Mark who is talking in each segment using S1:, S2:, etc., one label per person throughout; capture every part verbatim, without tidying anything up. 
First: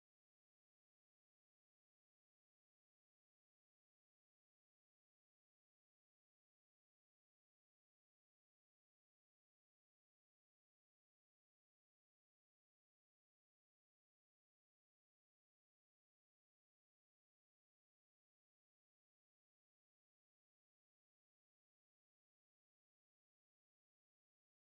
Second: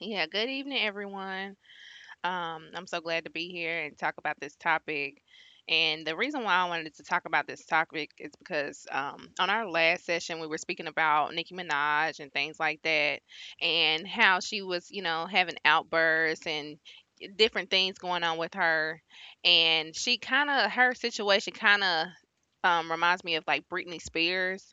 S1: Yeah, good evening, everyone. Um, I'm so glad to be here and talk about this topic. And the reason why I wanted to talk about this topic is because um, on our last session, we were speaking about Nicki Minaj and things like that, and how she was, you know, having outbursts and different things going on with her. And she kind of, her situation kind of um, reminds me of like Britney Spears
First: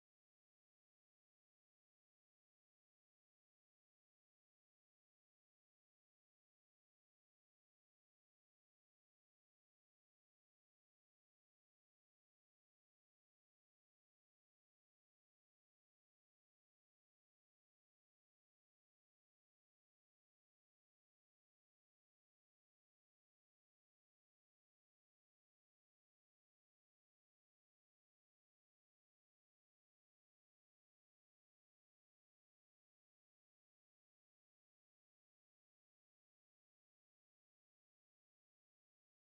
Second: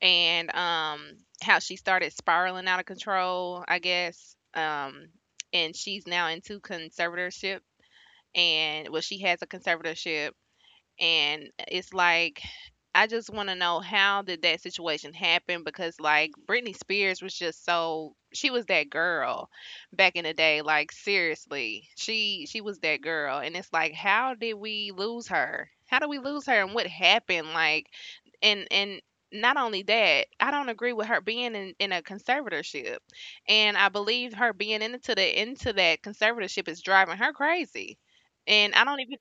S1: and, um, how she started spiraling out of control, I guess, um, and she's now into conservatorship, and well, she has a conservatorship, and it's like I just want to know how did that situation happen, because like Britney Spears was just so, she was that girl back in the day, like seriously, she she was that girl. And it's like how did we lose her, how did we lose her, and what happened? Like and and not only that, I don't agree with her being in, in a conservatorship. And I believe her being into the into that conservatorship is driving her crazy. And I don't even,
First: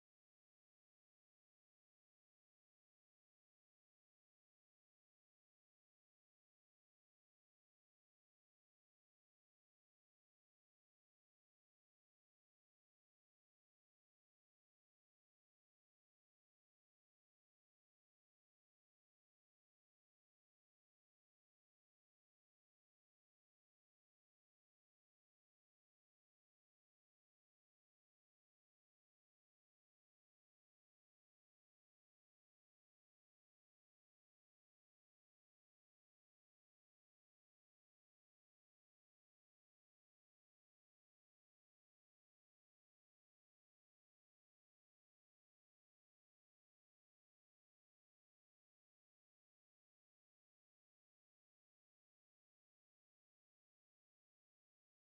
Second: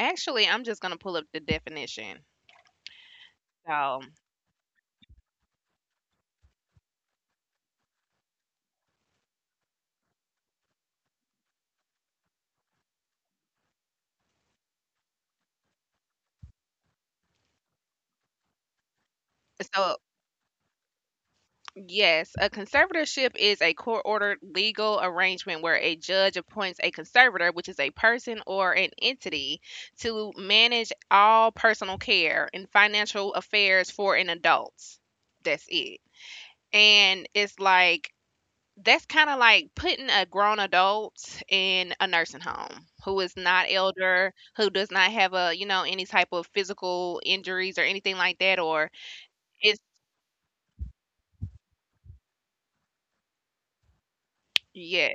S1: actually I'm just gonna pull up the definition. So So, yes, a conservatorship is a court-ordered legal arrangement where a judge appoints a conservator, which is a person or an entity, to manage all personal care and financial affairs for an adult. That's it. And it's like that's kind of like putting a grown adult in a nursing home who is not elder, who does not have a, you know, any type of physical injuries or anything like that, or it's, yeah,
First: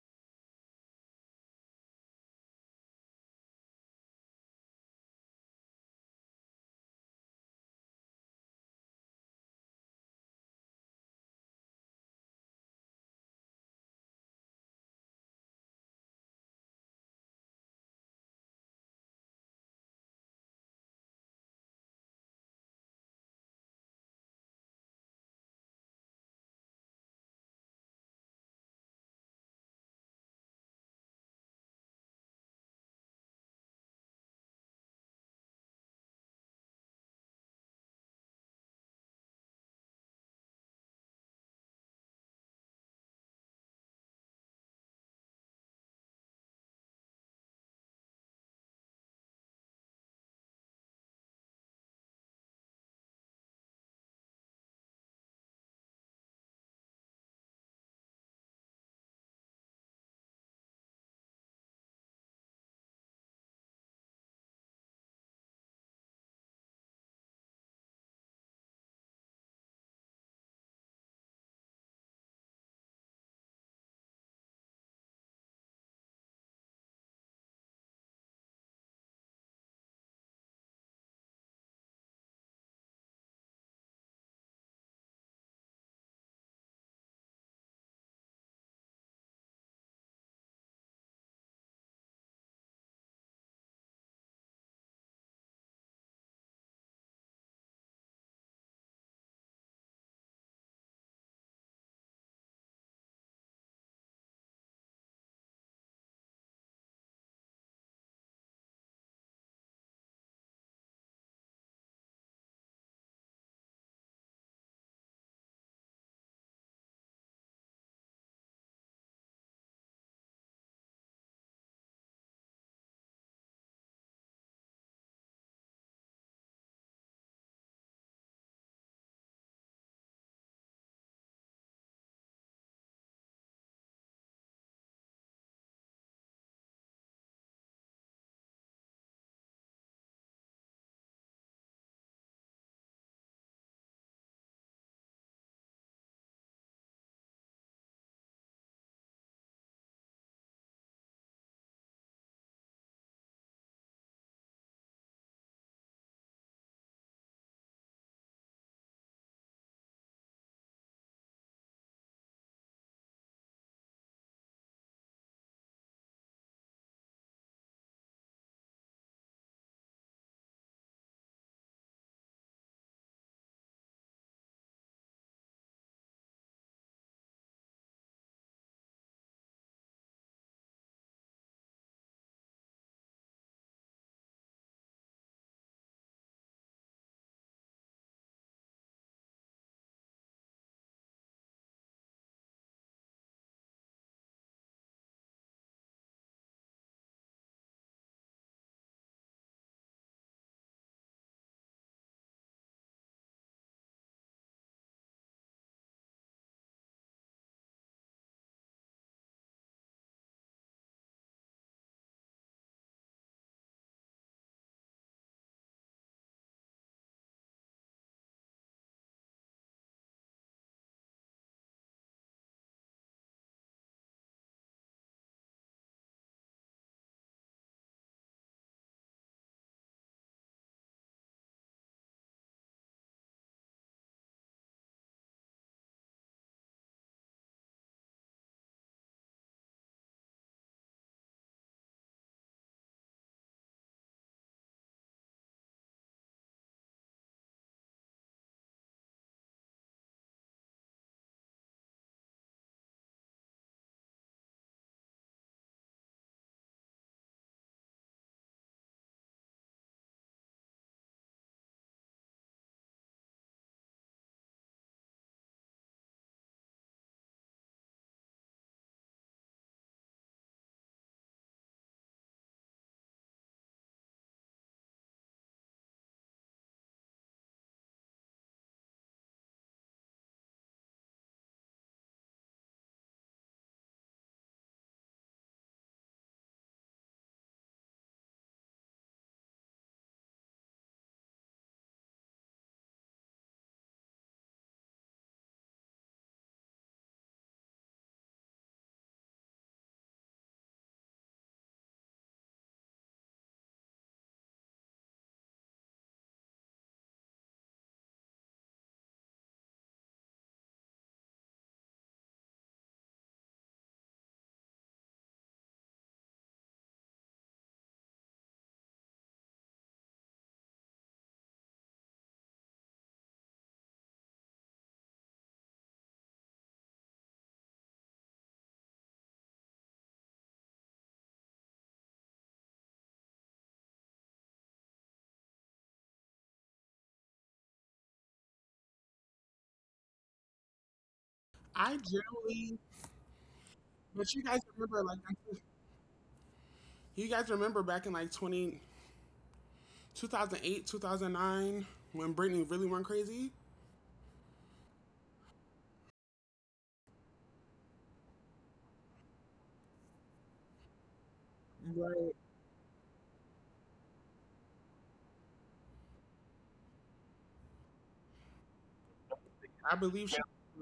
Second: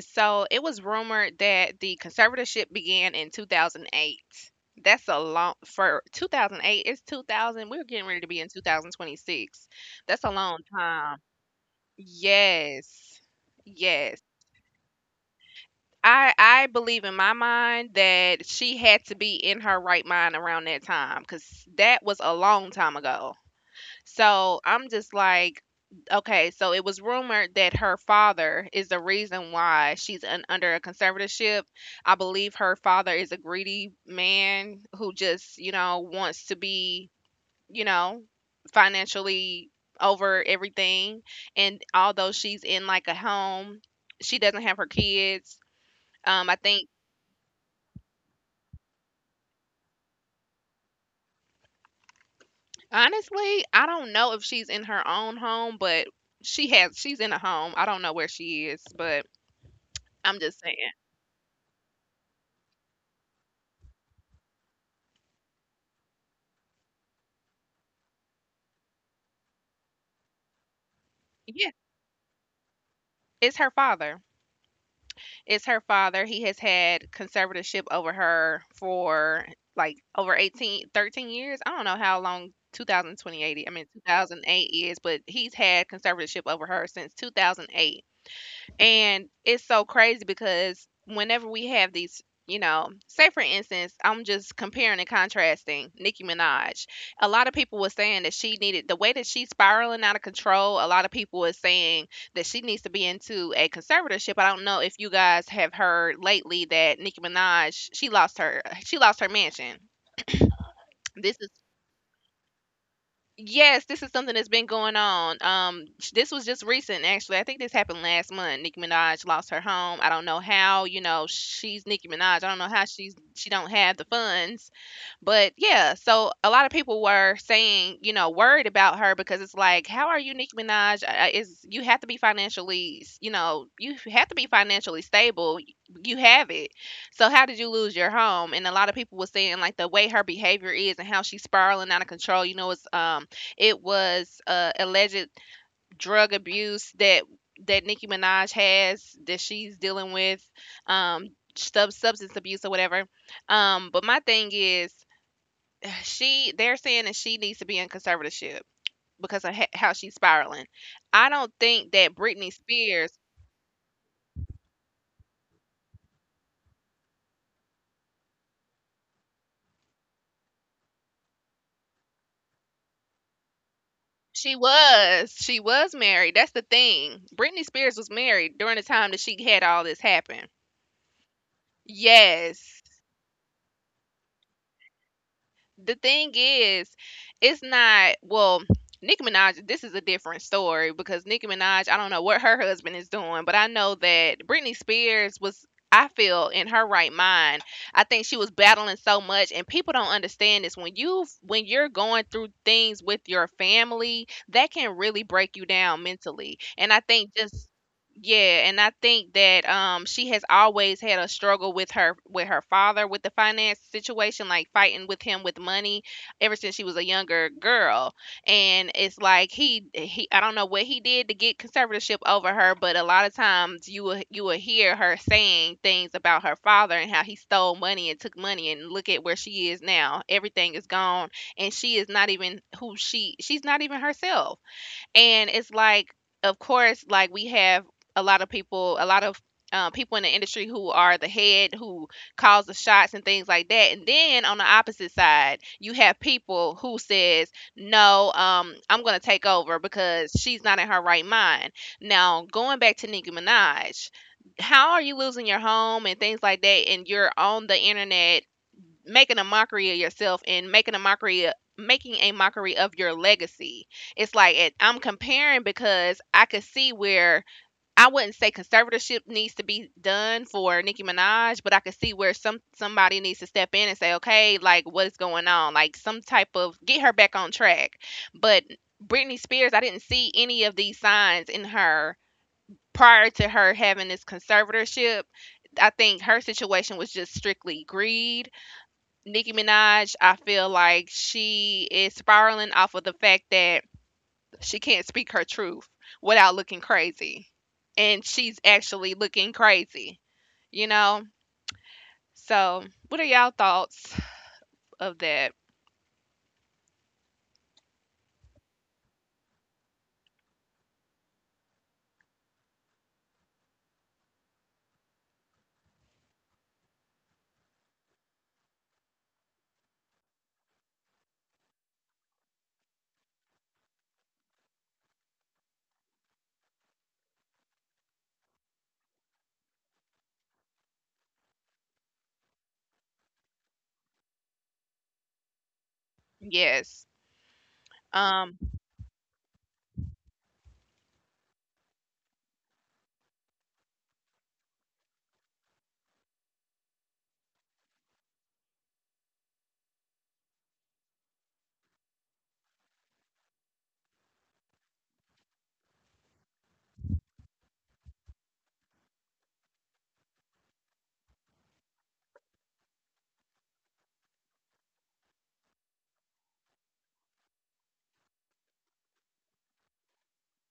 S1: so it was rumored that the conservatorship began in two thousand eight. That's a long, for two thousand eight, it's two thousand, we're getting ready to be in two thousand twenty-six. That's a long time. Yes. Yes. I I believe in my mind that she had to be in her right mind around that time, cuz that was a long time ago. So I'm just like, okay, so it was rumored that her father is the reason why she's un- under a conservatorship. I believe her father is a greedy man who just, you know, wants to be, you know, financially over everything. And although she's in like a home, she doesn't have her kids. Um, I think honestly, I don't know if she's in her own home, but she has she's in a home. I don't know where she is, but I'm just saying. Yeah, it's her father. It's her father. He has had conservatorship over her for like over eighteen, thirteen years. I don't know how long twenty twenty-eight, I mean two thousand eight is, but he's had conservatorship over her since two thousand eight. And it's so crazy because whenever we have these, you know, say for instance, I'm just comparing and contrasting Nicki Minaj. A lot of people were saying that she needed, the way that she's spiraling out of control, a lot of people were saying that she needs to be into a conservatorship. I don't know if you guys have heard lately that Nicki Minaj, she lost her she lost her mansion. This is Yes, this is something that's been going on. Um, sh- this was just recent, actually. I think this happened last month. Nicki Minaj lost her home. I don't know how. You know, she's Nicki Minaj. I don't know how she's she don't have the funds. But yeah, so a lot of people were saying, you know, worried about her, because it's like, how are you Nicki Minaj? Uh, Is, you have to be financially, s- you know, you have to be financially stable. You have it. So how did you lose your home? And a lot of people were saying like the way her behavior is and how she's spiraling out of control. You know, it's um it was uh, alleged drug abuse that that Nicki Minaj has, that she's dealing with, um, sub- substance abuse or whatever. Um, but my thing is, she they're saying that she needs to be in conservatorship because of ha- how she's spiraling. I don't think that Britney Spears. She was. She was married. That's the thing. Britney Spears was married during the time that she had all this happen. Yes. The thing is, it's not, well, Nicki Minaj, this is a different story, because Nicki Minaj, I don't know what her husband is doing, but I know that Britney Spears was, I feel, in her right mind. I think she was battling so much, and people don't understand this. When you, when you're going through things with your family, that can really break you down mentally. And I think, just yeah, and I think that um she has always had a struggle with her, with her father, with the finance situation, like fighting with him with money ever since she was a younger girl. And it's like he he I don't know what he did to get conservatorship over her, but a lot of times you will, you will hear her saying things about her father and how he stole money and took money, and look at where she is now. Everything is gone, and she is not even who she she's not even herself. And it's like, of course, like we have a lot of people, a lot of um, people in the industry who are the head, who calls the shots and things like that. And then on the opposite side, you have people who says, "No, um, I'm gonna take over because she's not in her right mind." Now, going back to Nicki Minaj, how are you losing your home and things like that, and you're on the internet making a mockery of yourself and making a mockery of making a mockery of your legacy? It's like, it, I'm comparing, because I could see where, I wouldn't say conservatorship needs to be done for Nicki Minaj, but I could see where some somebody needs to step in and say, okay, like what's going on, like some type of get her back on track. But Britney Spears, I didn't see any of these signs in her prior to her having this conservatorship. I think her situation was just strictly greed. Nicki Minaj, I feel like she is spiraling off of the fact that she can't speak her truth without looking crazy. And she's actually looking crazy, you know? So, what are y'all thoughts of that? Yes. Um,
S2: I generally, but you guys remember, like, I- you guys remember back in like twenty two thousand twenty oh nine, when Britney really went crazy? I believe she. Yeah.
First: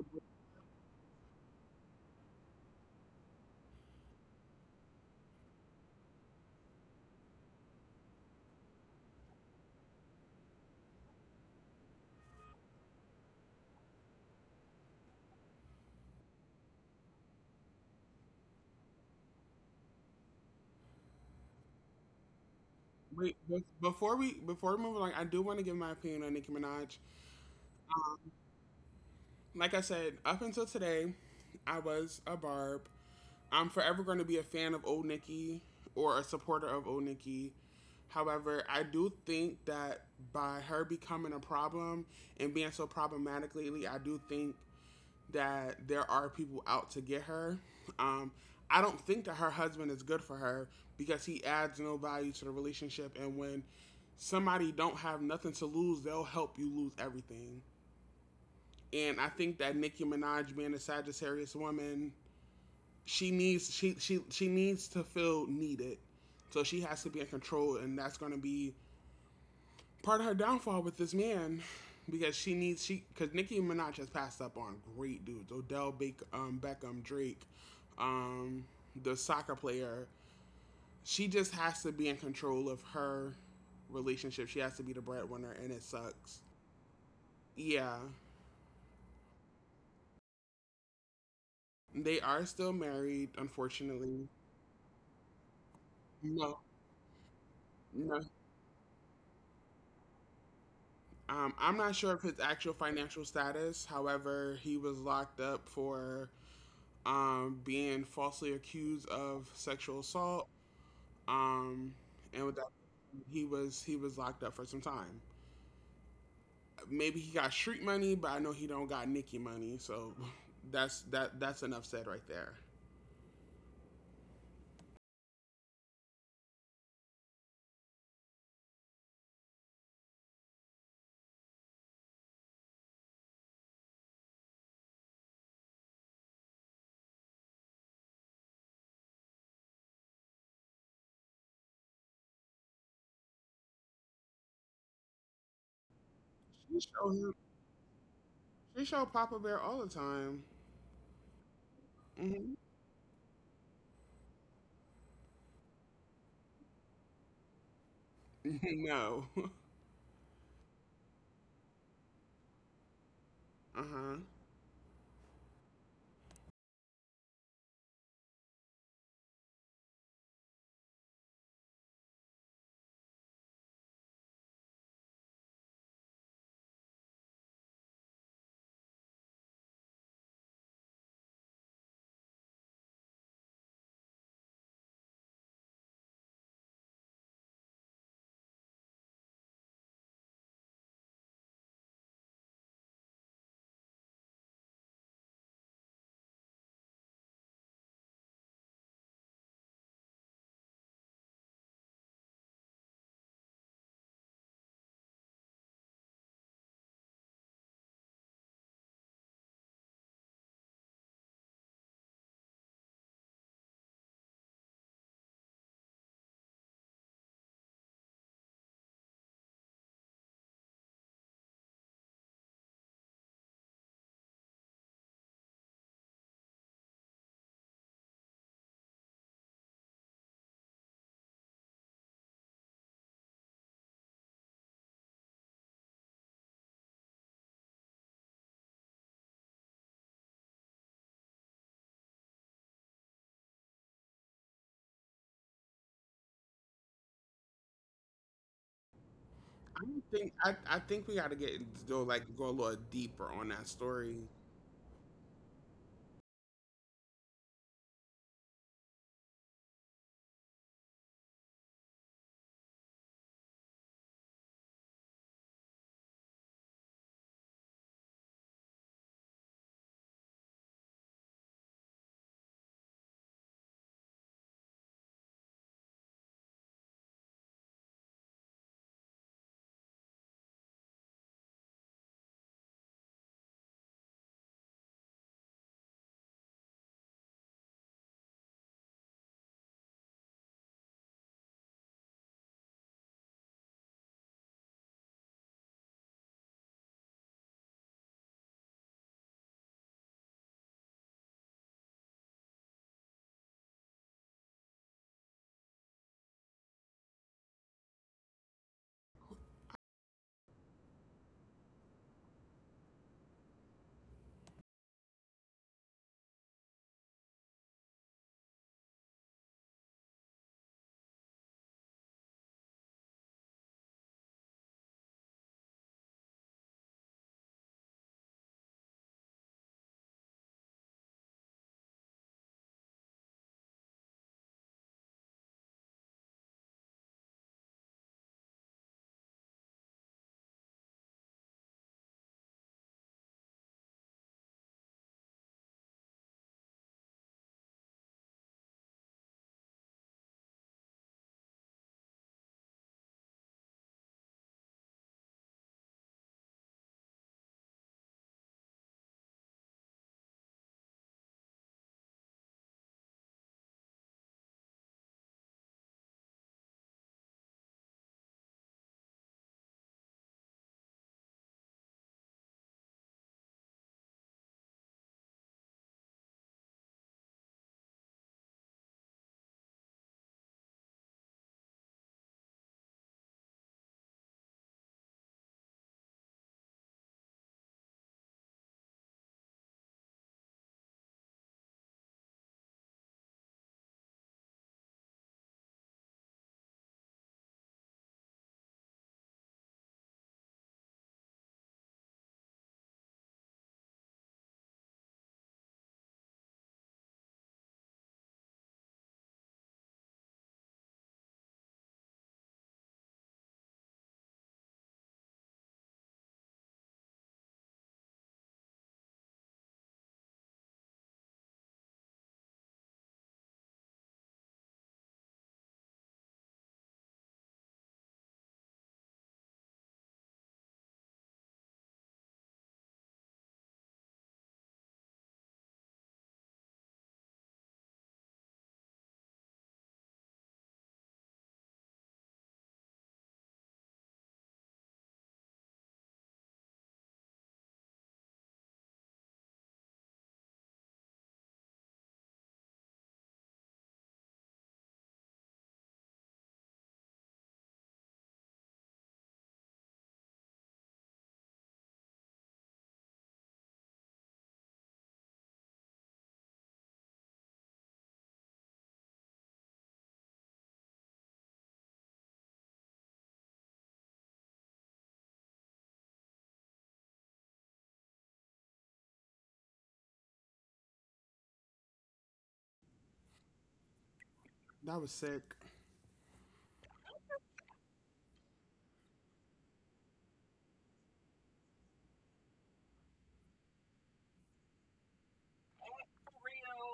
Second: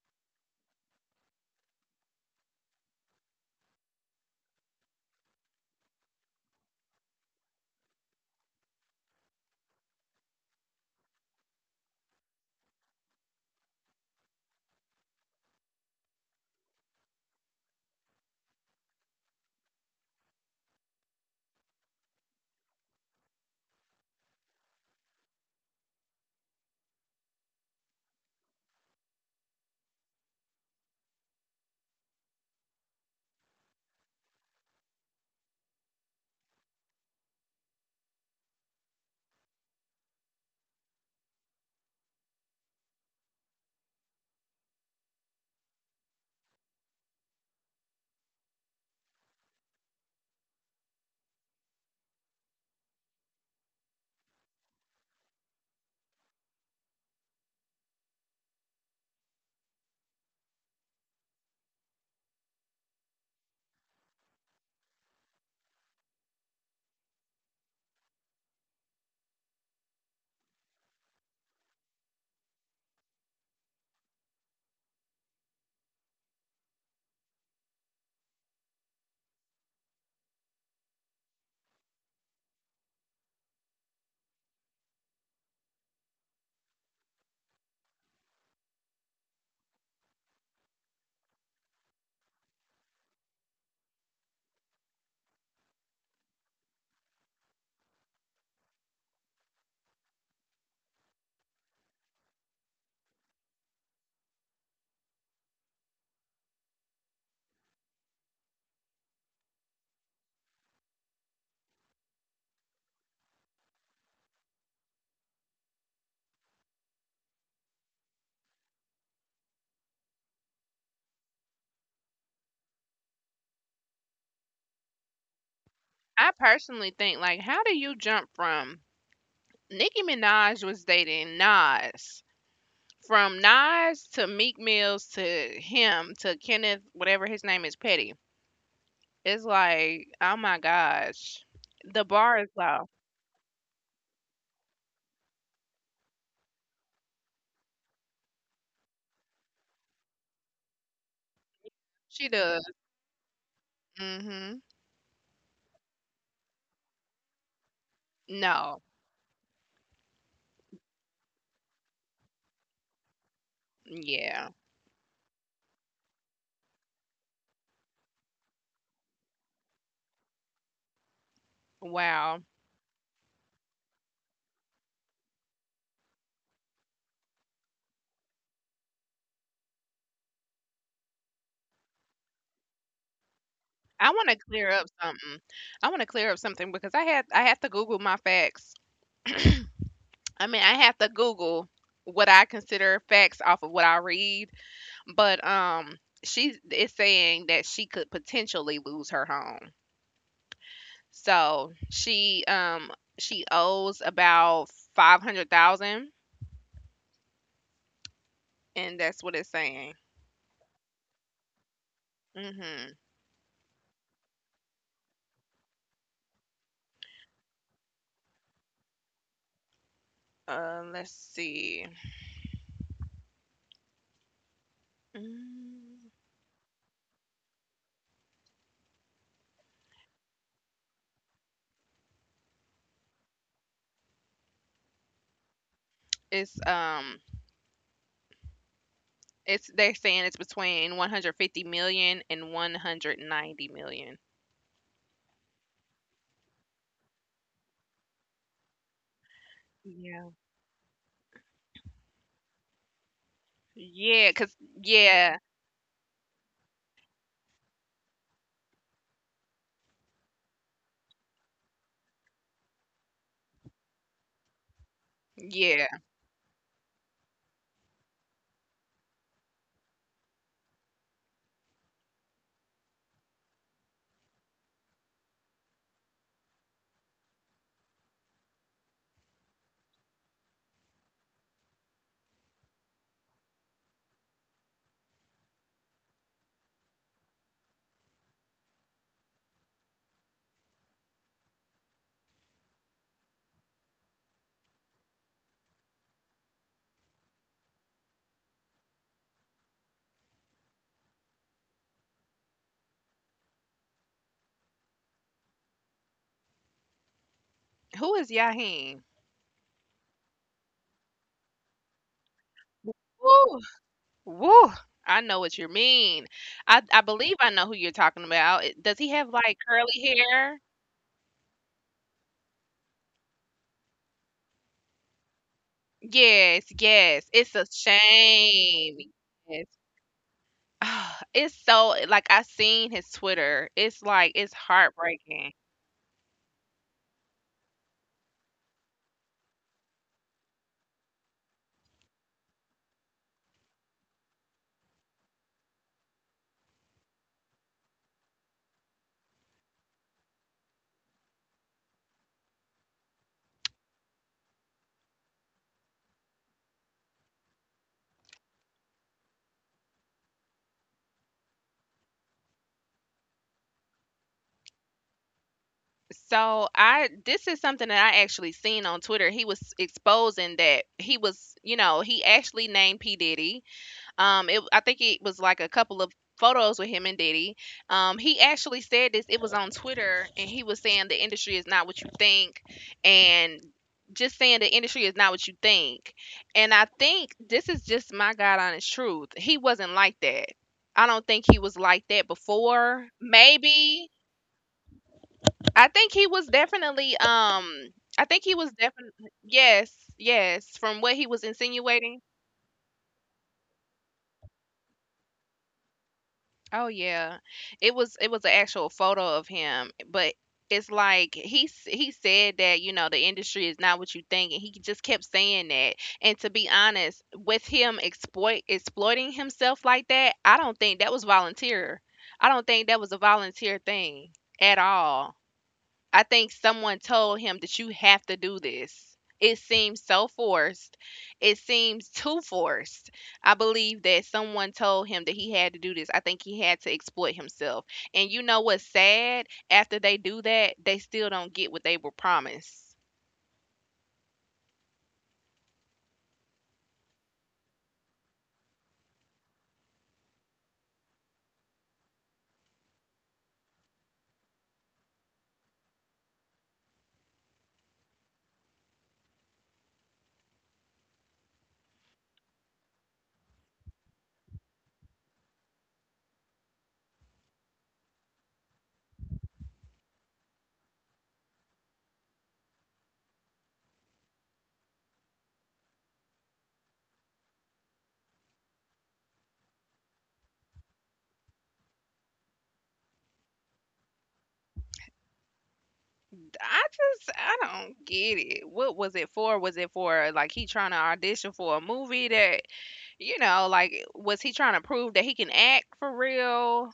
S2: Wait, be- before we before we move along, I do want to give my opinion on Nicki Minaj. Like I said, up until today, I was a barb. I'm forever going to be a fan of old Nicki or a supporter of old Nicki. However, I do think that by her becoming a problem and being so problematic lately, I do think that there are people out to get her. Um, I don't think that her husband is good for her because he adds no value to the relationship. And when somebody don't have nothing to lose, they'll help you lose everything. And I think that Nicki Minaj being a Sagittarius woman, she needs she she she needs to feel needed. So she has to be in control, and that's going to be part of her downfall with this man because she needs she because Nicki Minaj has passed up on great dudes Odell Baker, um, Beckham Drake, um, the soccer player. She just has to be in control of her relationship. She has to be the breadwinner, and it sucks. Yeah, they are still married, unfortunately. No, no. Um, I'm not sure of his actual financial status. However, he was locked up for um, being falsely accused of sexual assault. Um, and with that, he was he was locked up for some time. Maybe he got street money, but I know he don't got Nikki money. So that's that that's enough said right there.
S1: I personally think, like how do you jump from, Nicki Minaj was dating Nas? From Nas to Meek Mills to him to Kenneth, whatever his name is, Petty. It's like, oh my gosh. The bar is low.
S2: She show him. She show Papa Bear all the time.
S1: She
S2: Hmm.
S1: does. Hmm. No.
S2: No. Uh huh.
S1: Yeah. Wow. I want to clear up something. I want to clear up something, because I had I have to Google my facts. I mean, I have to Google what I consider facts off of what I read, but um she is saying that she could potentially lose her home. So, she um she owes about five hundred thousand, and that's what it's saying. Mhm. Uh, let's see. Mm, It's um, it's they're saying it's between one hundred fifty million and one hundred ninety million.
S2: I don't
S1: Yeah.
S2: think I, I think we got to get go like go a little deeper on that story.
S1: Yeah, cause, yeah, yeah. Who is Yaheen? Woo, woo. I know what you mean. I I believe I know who you're talking about. It- Does he have like curly hair? Yes, yes. It's a shame. Yes. It's so, like I seen his Twitter, it's like, it's heartbreaking. So I this is something that I actually seen on Twitter. He was exposing that he was, you know, he actually named P. Diddy. Um it I think it was like a couple of photos with him and Diddy. Um he actually said this, it was on Twitter, and he was saying the industry is not what you think, and just saying the industry is not what you think. And I think this is just my God honest truth. He wasn't like that. I don't think he was like that before. Maybe, I think he was definitely um I think he was definitely, yes, yes, from what he was insinuating. Oh yeah. It was it was an actual photo of him, but it's like he s- he said that, you know, the industry is not what you think, and he just kept saying that. And to be honest, with him exploit exploiting himself like that, I don't think that was volunteer. I don't think that was a volunteer thing at all. I think someone told him that you have to do this. It seems so forced. It seems too forced. I believe that someone told him that he had to do this. I think he had to exploit himself. And you know what's sad? After they do that, they still don't get what they were promised.
S2: That was sick.
S1: I just I don't get it. What was it for? Was it for like he trying to audition for a movie that you know, like was he trying to prove that he can act for real?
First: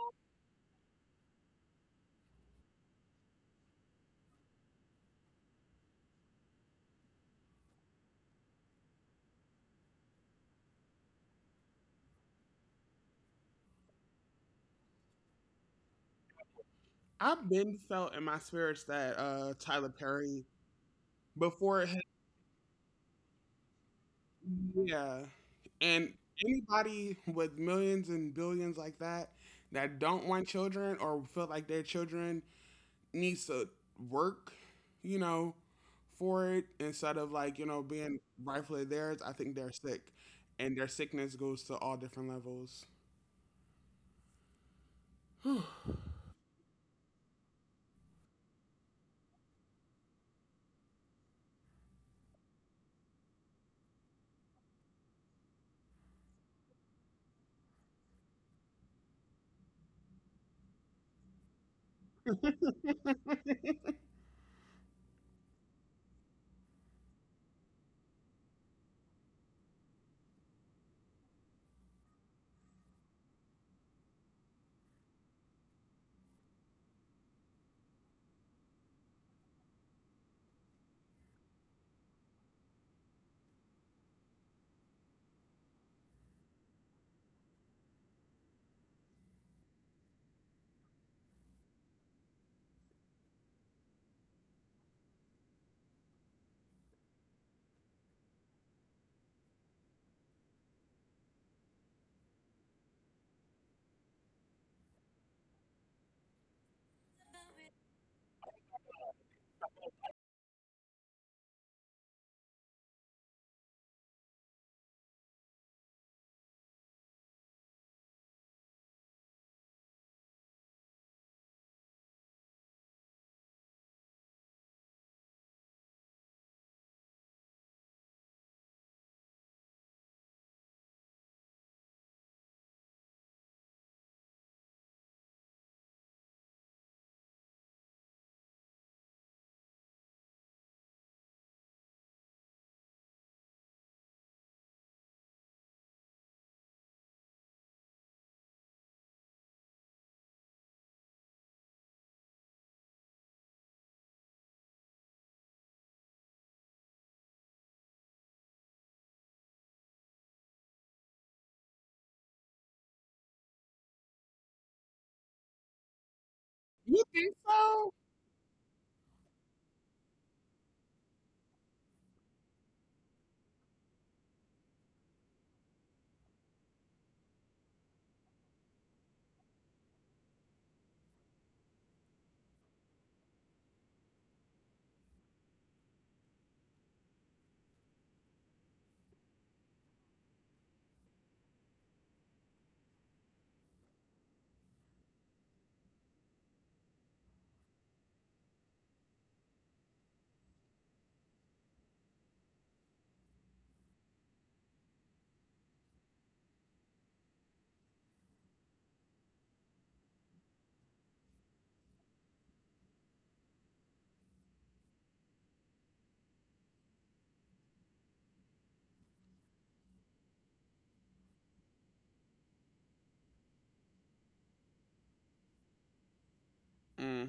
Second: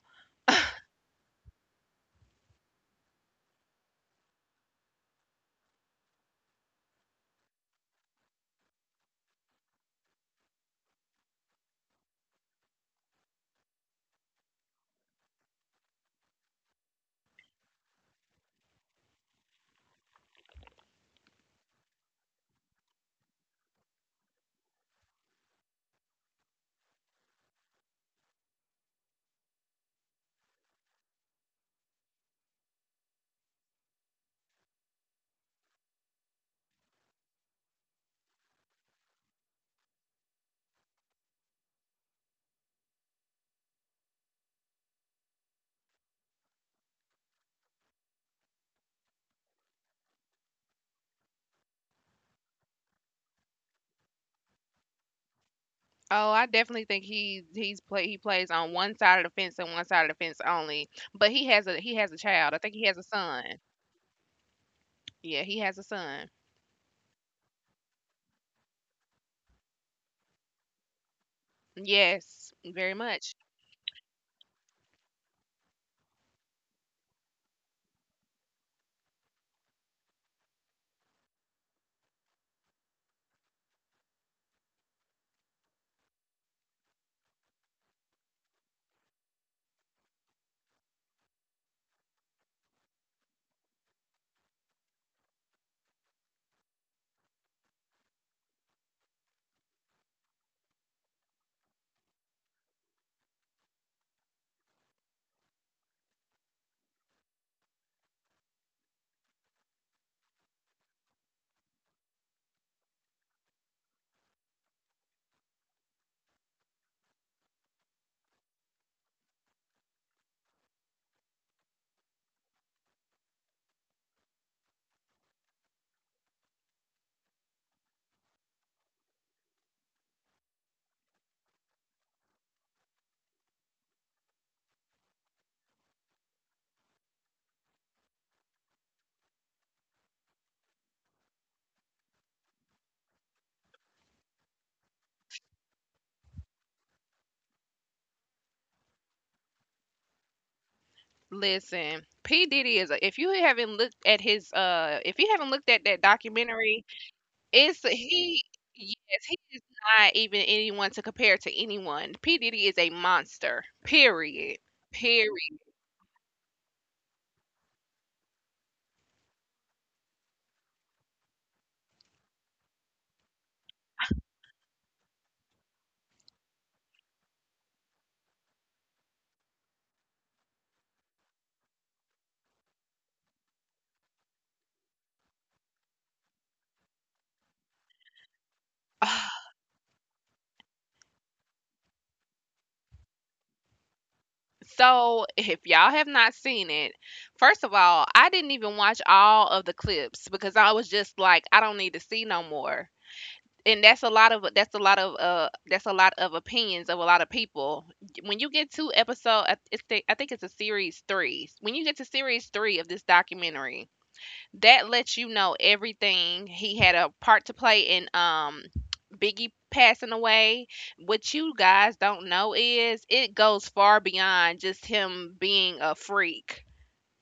S2: I've been felt in my spirits that uh Tyler Perry before. Yeah. And anybody with millions and billions like that that don't want children or feel like their children needs to work, you know, for it instead of like, you know, being rightfully theirs, I think they're sick. And their sickness goes to all different levels.
S1: Oh, I definitely think he he's play he plays on one side of the fence and one side of the fence only. But he has a he has a child. I think he has a son. Yeah, he has a son. Yes, very much. Listen, P. Diddy is a, if you haven't looked at his uh if you haven't looked at that documentary, it's he yes, he is not even anyone to compare to anyone. P. Diddy is a monster. Period. Period.
S2: You think so?
S1: So, if y'all have not seen it, first of all, I didn't even watch all of the clips because I was just like, I don't need to see no more. And that's a lot of that's a lot of uh that's a lot of opinions of a lot of people. When you get to episode, I- it's the, I think it's a series three. When you get to series three of this documentary, that lets you know everything. He had a part to play in um Biggie passing away. What you guys don't know is it goes far beyond just him being a freak.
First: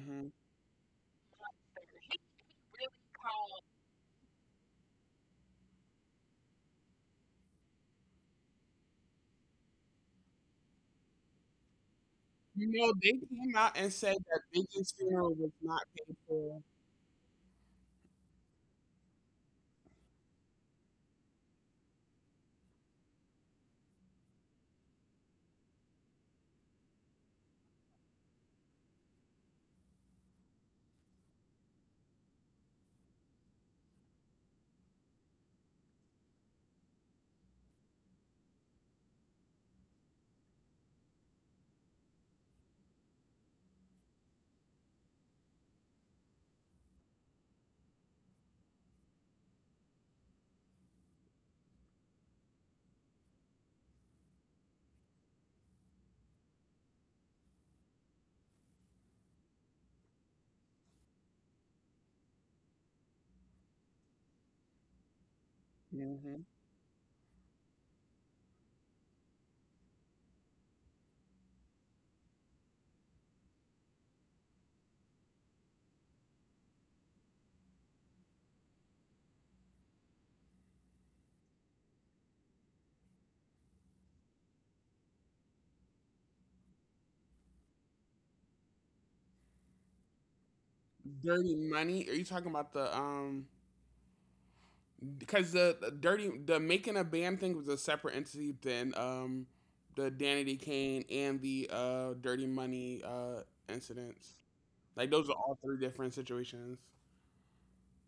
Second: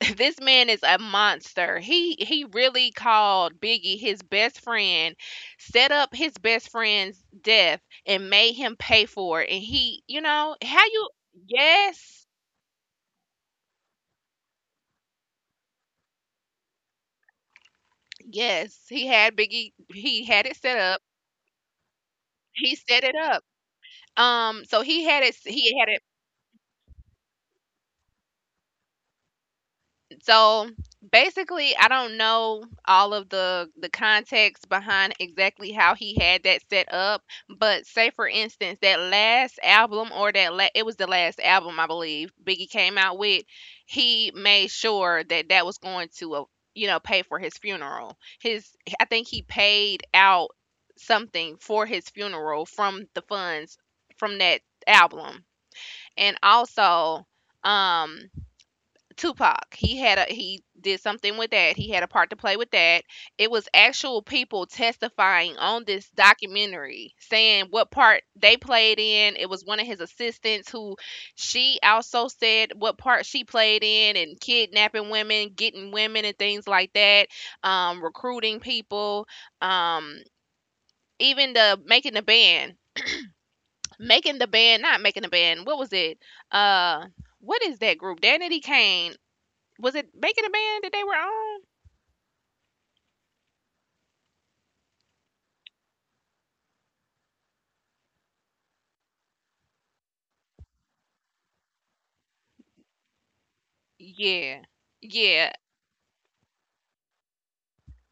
S1: This man is a monster. He he really called Biggie his best friend, set up his best friend's death and made him pay for it. And he, you know, how you yes,
S2: You know, they came out and said that Biggie's funeral was not paid for.
S1: yes, he had Biggie he had it set up. He set it up. Um, so he had it he had it so basically, I don't know all of the the context behind exactly how he had that set up, but say for instance that last album or that la- it was the last album I believe Biggie came out with, he made sure that that was going to uh, you know, pay for his funeral. His I think he paid out something for his funeral from the funds from that album. And also um Tupac. He had a he did something with that. He had a part to play with that. It was actual people testifying on this
S2: Hmm.
S1: documentary saying what part they played in. It was one of his assistants who she also said what part she played in, and kidnapping women, getting women and things like that, um, recruiting people, um, even the making the band. Making the band, not making the band. What was it? Uh what is that group? Danity Kane, was it Making a Band that they were
S2: Dirty
S1: on?
S2: money. Are you talking about the um because the, the dirty the making a band thing was a separate entity than um the Danity Kane and the uh Dirty Money uh incidents.
S1: Yeah.
S2: Like those are
S1: Yeah.
S2: all three different situations.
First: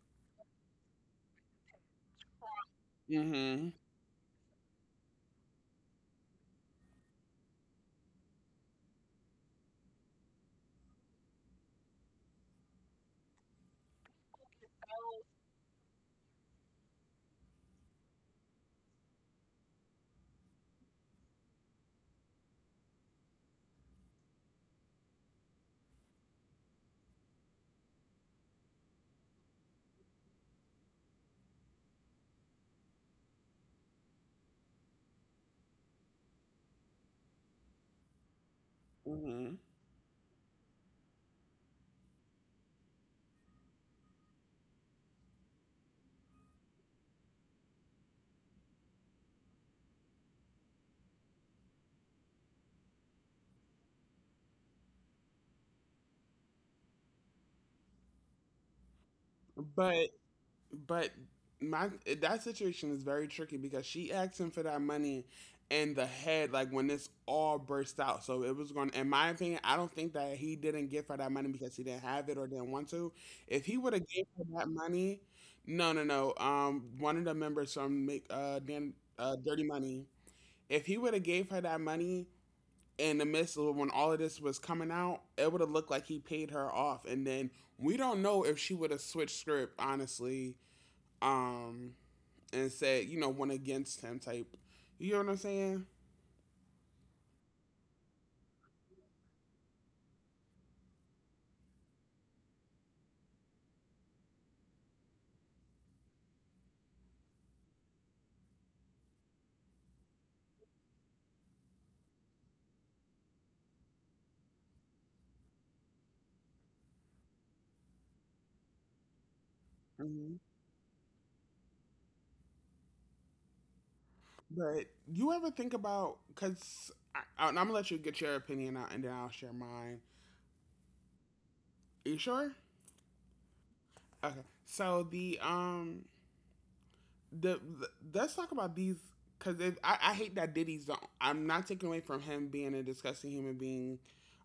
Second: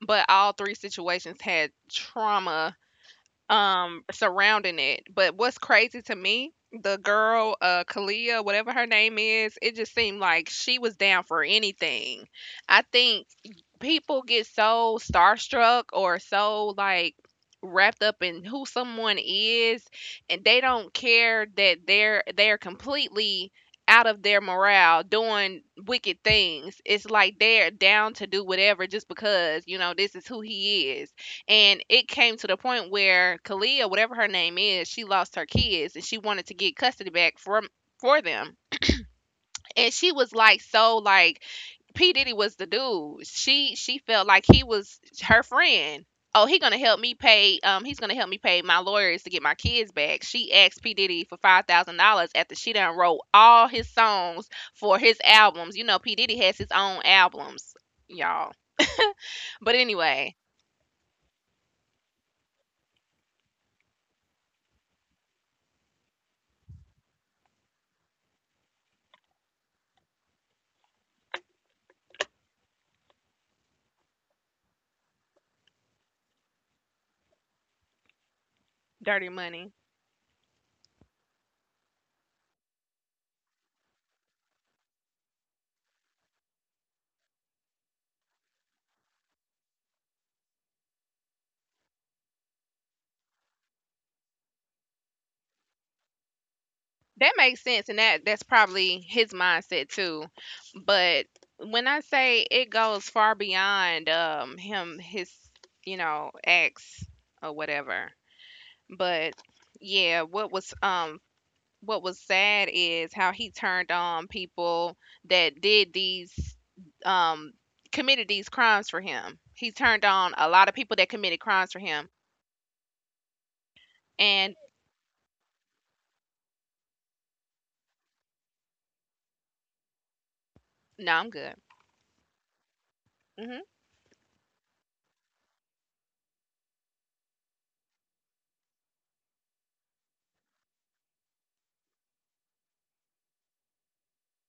S1: But all three situations had trauma
S2: Mm-hmm.
S1: um surrounding it. But what's crazy to me, the girl, uh Kalia, whatever her name is, it just seemed like she was down for anything. I think people get so starstruck or so like wrapped up in who someone is, and they don't care that they're they're completely out of their morale doing wicked things. It's like they're down to do whatever just because, you know, this is who he is. And it came to the point where Kalia, whatever her name is, she lost her kids and she wanted to get custody back from, for them,
S2: Mm-hmm.
S1: and she was like, so like, P Diddy was the dude. She she felt like he was her friend. Oh, he gonna help me pay. Um, he's gonna help me pay my lawyers to get my kids back. She asked P Diddy for five thousand dollars after she done wrote all his songs for his albums. You know, P Diddy has his own albums, y'all. But
S2: But
S1: anyway,
S2: But my that situation is very tricky because she asked him for that money in the head, like when this all burst out. So it was going. In my opinion, I don't think that he didn't give her that money because he didn't have it or didn't want to. If he would have gave her that money, no, no, no. Um, one of the members from Make uh, Dan,
S1: Dirty
S2: uh Dirty
S1: Money.
S2: Money. If he would have gave her that money in the midst of when all of this was coming out, it would have looked like he paid her off, and then we don't know if she would have switched script. Honestly, um, and said, you know, went against him type. You know what I'm saying?
S1: That makes sense, and that that's probably his mindset too. But when I say it goes far beyond um him, his, you know, acts or whatever. But yeah, what was um what was sad is how he turned on people that did these um committed these crimes for him. He turned
S2: Hmm?
S1: on a lot of people that committed crimes for him. And
S2: But you ever think about, because I'm gonna let you get your opinion out and then I'll share mine.
S1: no, I'm good.
S2: Are you sure? Okay. So the um the, the let's talk about these because I, I hate that Diddy's. The, I'm not taking away from him being a disgusting human being,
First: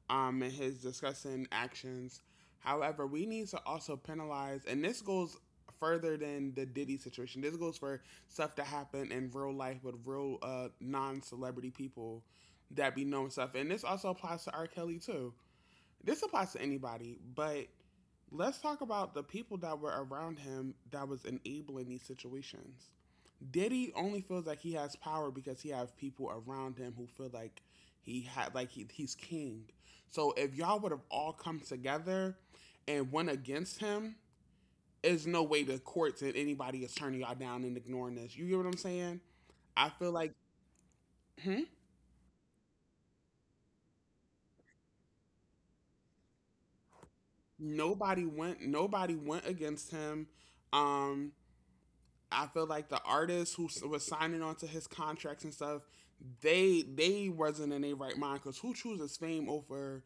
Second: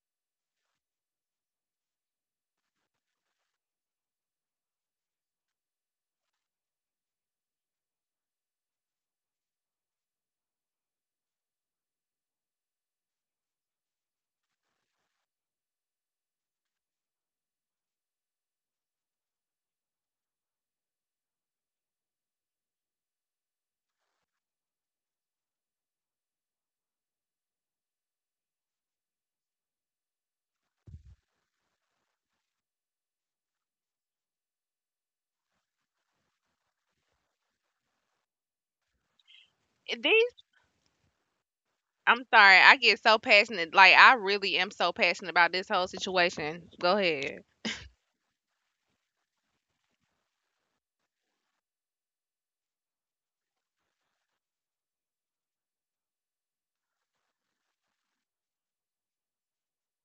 S2: um, and his disgusting actions. However, we need to also penalize, and this goes further than the Diddy situation. This goes for stuff that happened in real life with real uh, non-celebrity people that be knowing stuff, and this also applies to R. Kelly too. This applies to anybody, but let's talk about the people that were around him that was enabling these situations. Diddy only feels like he has power because he have people around him who feel like he had like he, he's king. So if y'all would have all come together and went against him, there's no way the courts and anybody is turning y'all down and ignoring this. You get what I'm saying? I feel like,
S1: Hmm.
S2: hmm?
S1: I'm sorry. I get so passionate. Like, I really am so passionate about this whole situation. Go ahead.
S2: Nobody went nobody went against him. Um I feel like the artists who was signing on to his contracts and stuff, they they wasn't in their right mind. Cause who chooses fame over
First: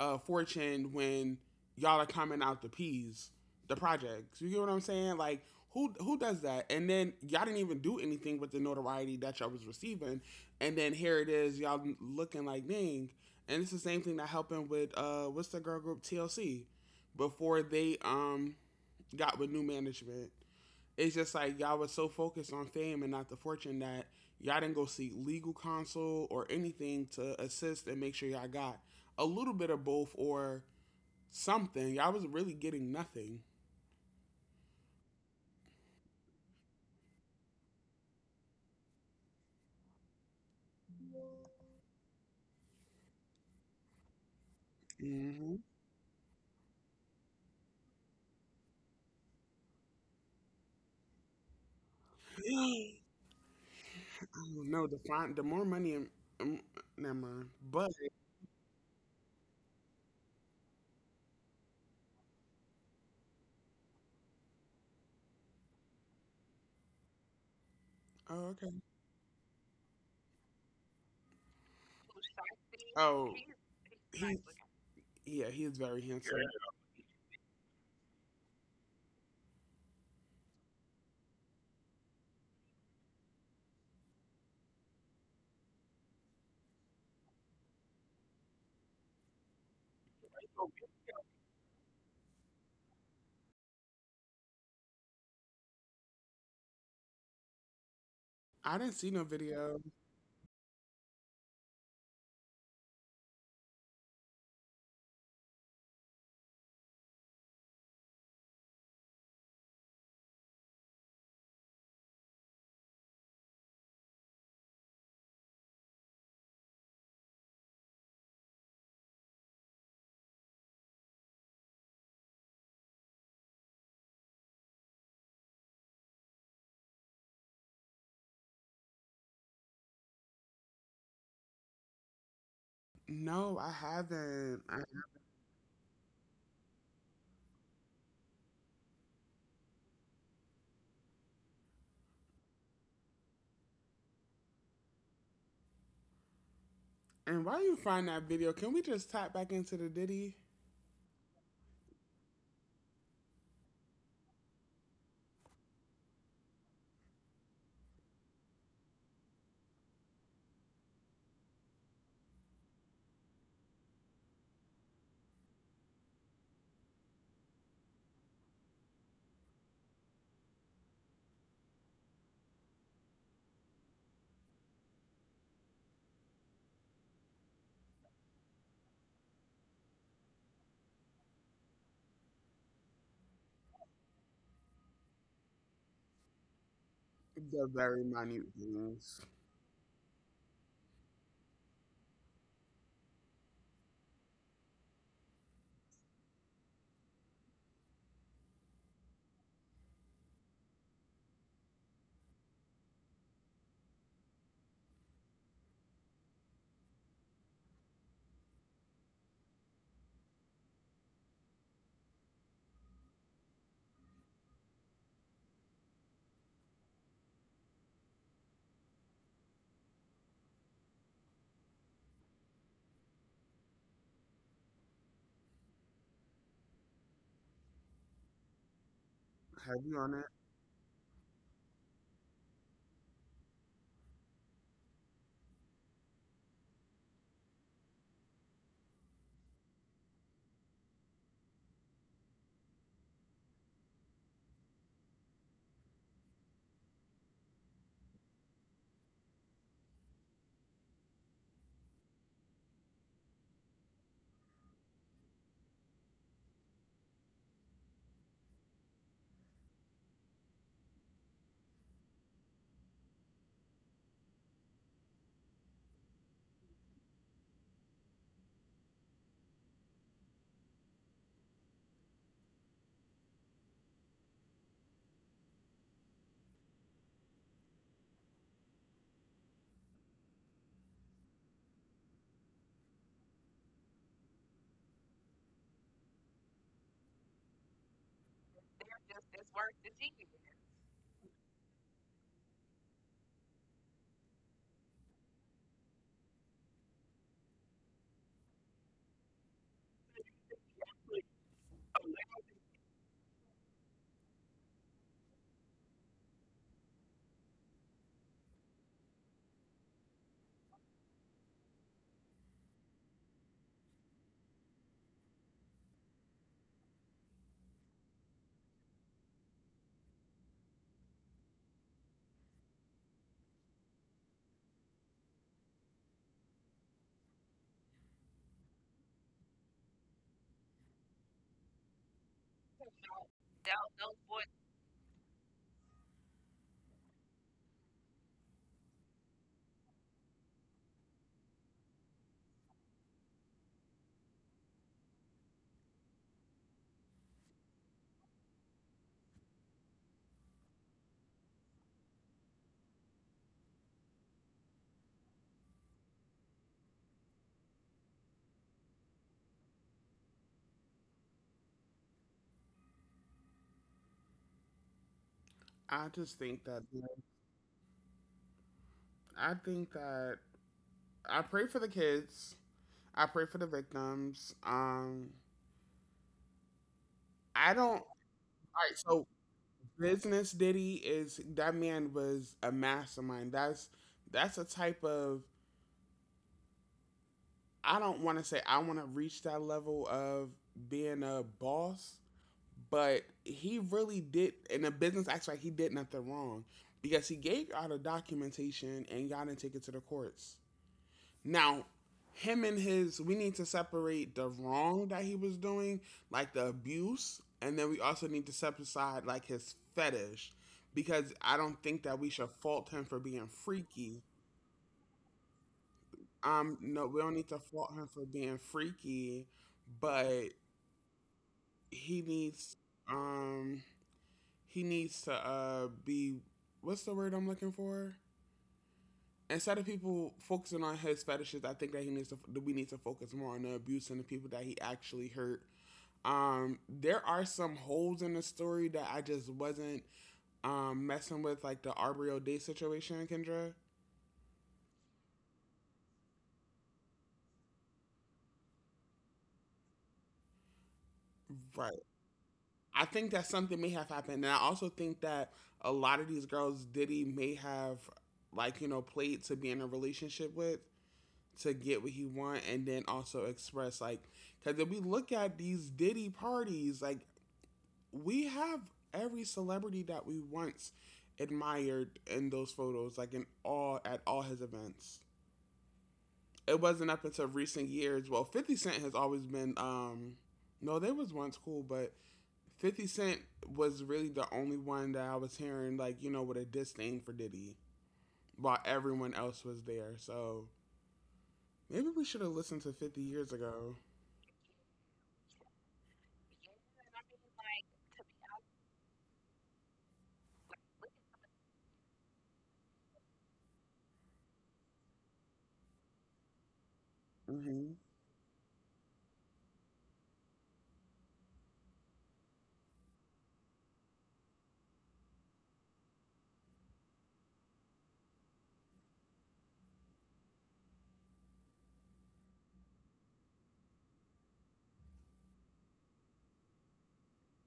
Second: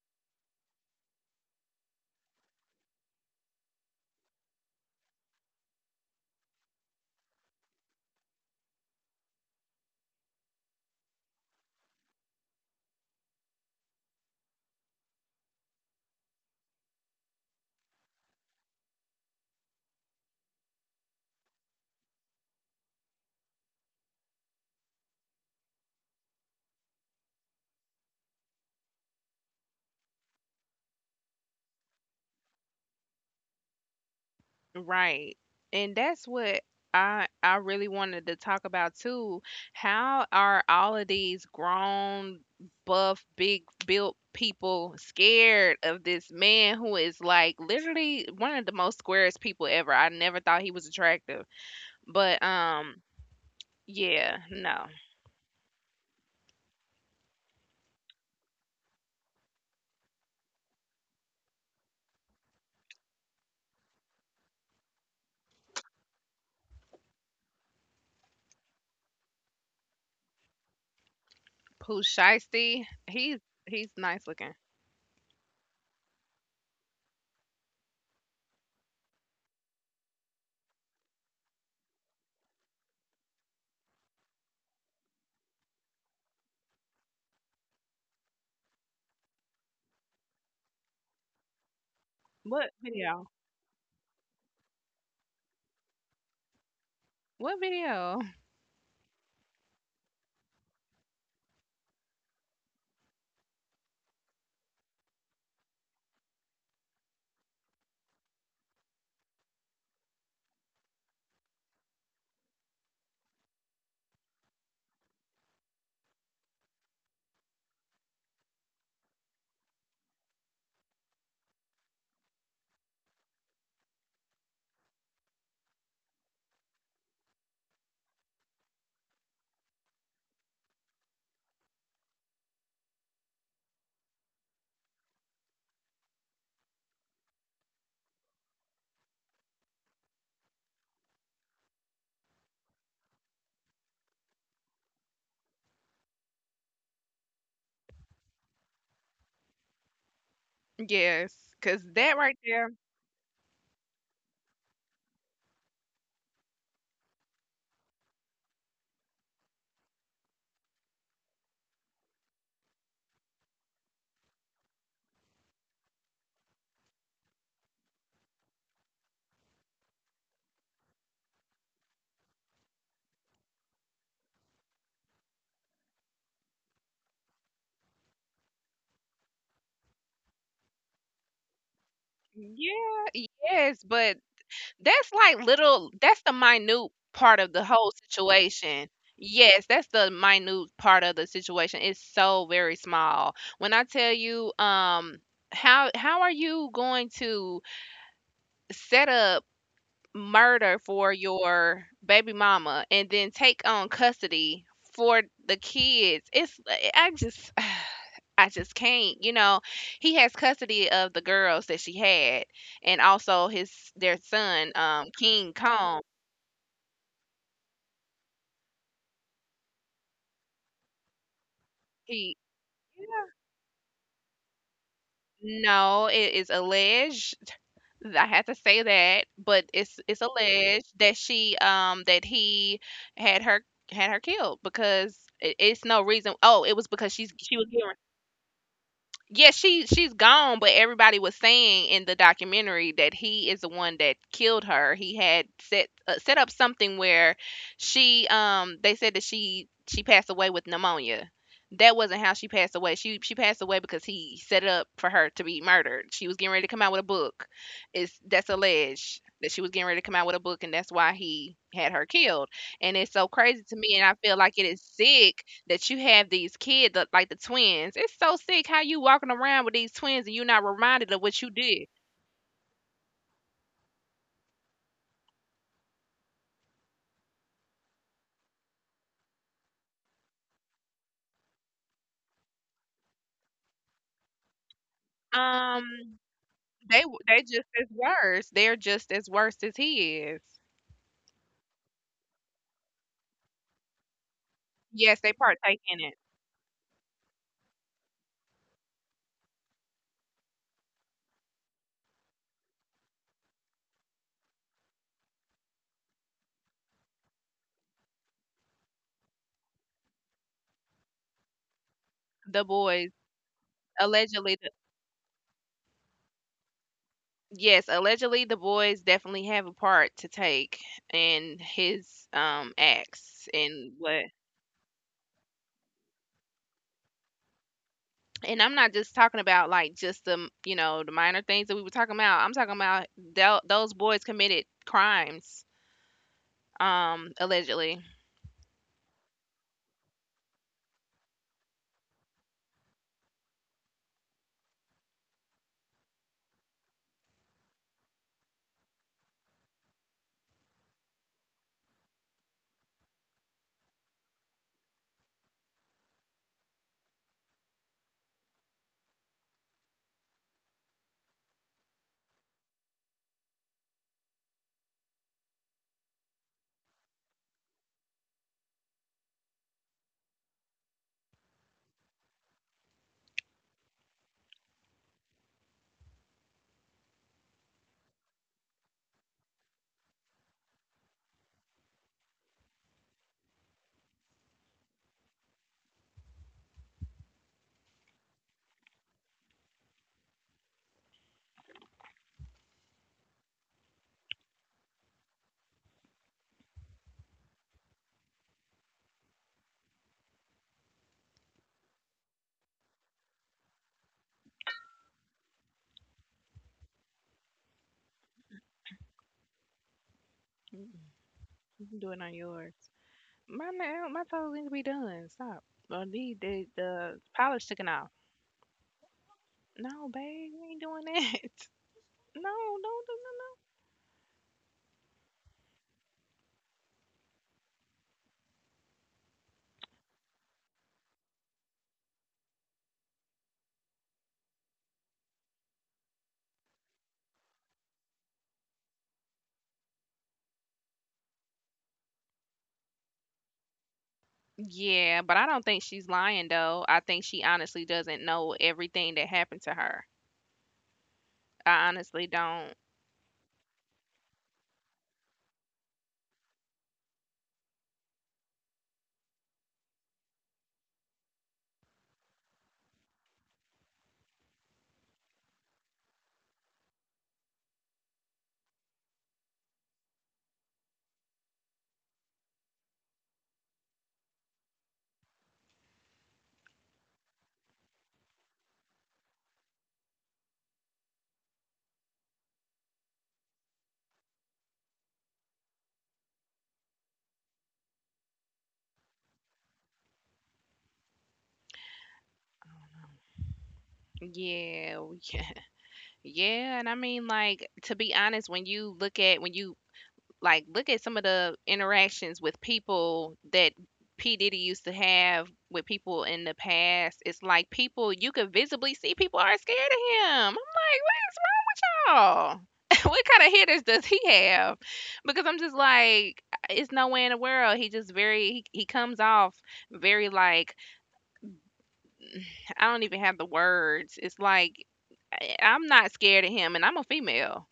S2: uh, fortune when y'all are coming out the peas, the projects? You get what I'm saying? Like who who does that? And then y'all didn't even do anything with the notoriety that y'all was receiving. And then here it is, y'all looking like dang. And it's the same thing that happened with uh, what's the girl group T L C before they um got with new management. It's just like y'all was so focused on fame and not the fortune that y'all didn't go seek legal counsel or anything to assist and make sure y'all got a little bit of both or something. Y'all was really getting nothing.
S1: Right. And that's what I I really wanted to talk about too. How are all of these grown, buff, big built people
S2: Mm-hmm.
S1: scared of this man who is like literally one of the most squarest people ever? I never thought he was attractive. But um yeah,
S2: I
S1: no.
S2: The fine, the more money, and um, never mind. But oh, okay.
S1: Pooh Shiesty,
S2: Oh,
S1: he's he's nice
S2: he's
S1: looking.
S2: Yeah, he is very handsome.
S1: What video? What video?
S2: I didn't see no video. No, I haven't. I, and why you find that video? Can we just tap back into the Diddy?
S1: Yes, cause that right there, yeah, yes, but that's like little, that's the minute part of the
S2: The
S1: whole
S2: very minute
S1: situation.
S2: things.
S1: Yes, that's the minute part of the situation. It's so very small. When I tell you, um, how how are you going to set up murder for your baby mama and then take on custody for the kids? It's, I just, I just can't, you know, he has custody of the girls that she had, and also his their son, um, King Kong. He, no, it is alleged. I have to say that, but
S2: Heavy
S1: it's
S2: on
S1: it's
S2: it.
S1: alleged that she um that he had her, had her killed because it, it's no reason. Oh, it was because she's she was giving. Yeah, she she's gone, but everybody was saying in the documentary that he is the one that killed her. He had set uh, set up something where she um they said that she she passed away with pneumonia. That wasn't how she passed away. She she passed away because he set it up for her to be murdered. She was getting ready to come out with a book. It's that's alleged that she was getting ready to come out with a book and that's why he had her killed. And it's so crazy to me, and I feel like it is sick that you have these kids that- like the twins. It's so sick how you walking around with these twins and you're not reminded of what you did. Um, they w- they just as worse. They're just as worse as he is. Yes, they partake in it. The boys allegedly. The, yes, allegedly the boys definitely have a part to take in his um acts and what. And I'm not just talking about like just the m- you know, the minor things that we were talking about. I'm talking about thel- those boys committed crimes. Um, allegedly.
S2: I just think that I think that I pray for the kids. I pray for the victims. Um, I don't. All right, so business Diddy is that man was a mastermind. That's that's a type of. I don't want to say I want to reach that level of being a boss, but he really did, and the business acts like he did nothing wrong because he gave out the documentation and got and take it to the courts. Now, him and his, we need to separate the wrong that he was doing, like the abuse, and then we also need to set aside like his fetish
S1: You
S2: because I don't
S1: can
S2: think
S1: do
S2: that
S1: it
S2: we
S1: on
S2: should
S1: yours.
S2: fault him for being
S1: My nail,
S2: freaky.
S1: my toes need to be done. Stop. I need the
S2: Um, no, we
S1: the
S2: don't need to
S1: polish
S2: fault
S1: taken
S2: him
S1: off.
S2: for being freaky,
S1: No,
S2: but
S1: babe, you ain't doing that.
S2: he
S1: No,
S2: needs,
S1: don't do no.
S2: um he needs to uh, be, what's the word I'm looking for? Instead of people focusing on his fetishes, I think that he needs to that we need to focus more on the abuse and the people that he actually hurt. Um, there are some holes in the story that I just wasn't um, messing with, like the Arbrio Day situation, Kendra.
S1: No. Yeah, but I don't think she's lying though. I think she honestly doesn't know everything that happened to her. I
S2: Right.
S1: honestly don't.
S2: I think that something may have happened. And I also think that a lot of these girls Diddy may have like, you know, played to be in a relationship with, to get what he want and then also express like, because if we look at these Diddy parties, like we have every celebrity that we once admired in those photos, like in all at all his events. It wasn't up until recent years. Well, Fifty Cent has always been. um No, they was once cool, but Fifty Cent was really the only one that I was hearing like you know with a disdain for Diddy, while everyone else was there. So maybe we should have listened to Fifty years ago.
S1: Yeah, yeah, and I mean, like, to be honest, when you look at when you like look at some of the interactions with people that P Diddy used to have with people in the past. It's like
S2: Mm-hmm.
S1: people you could visibly see people are scared of him. Oh, what kind of hitters does he have? Because I'm just like, it's no way in the world. He just very, he, he comes off very like, I don't even have the words. It's like I- I'm not scared of him, and I'm a female.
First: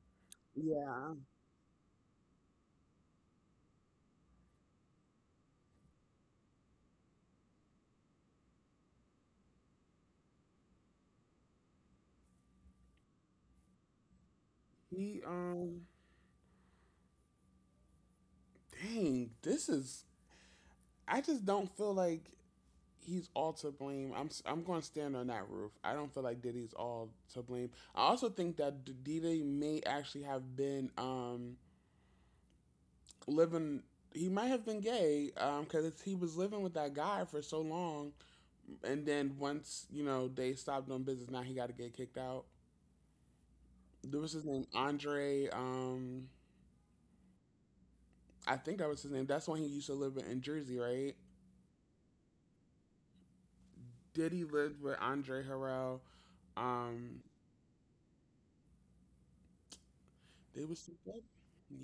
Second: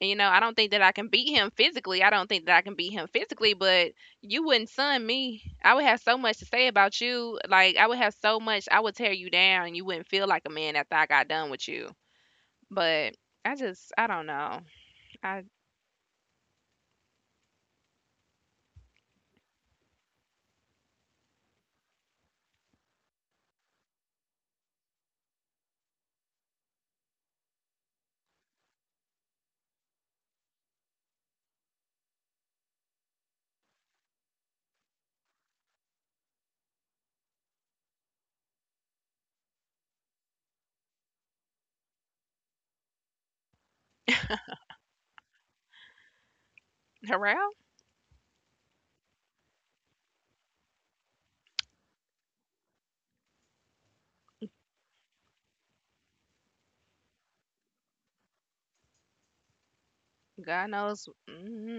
S1: And, you know, I don't think that I can
S2: Yeah.
S1: beat him physically. I don't think that I can beat him physically, but you wouldn't sun me. I would have so much to say about you. Like, I would have so much, I would tear you down. You wouldn't feel like a man after I got done with you. But I just, I don't know.
S2: He
S1: I,
S2: um dang, this is, I just don't feel like he's all to blame. I'm s- I'm going to stand on that roof. I don't feel like Diddy's all to blame. I also think that D- Diddy may actually have been um living, he might have been gay um cuz he was living with that guy for so long and then once, you know, they stopped doing business, now he got to get kicked out. There was his name Andre, um
S1: Harrell?
S2: I think that was his name. That's when he used to live in Jersey, right? Diddy lived with Andre Harrell. Um, they
S1: God
S2: was
S1: knows.
S2: together.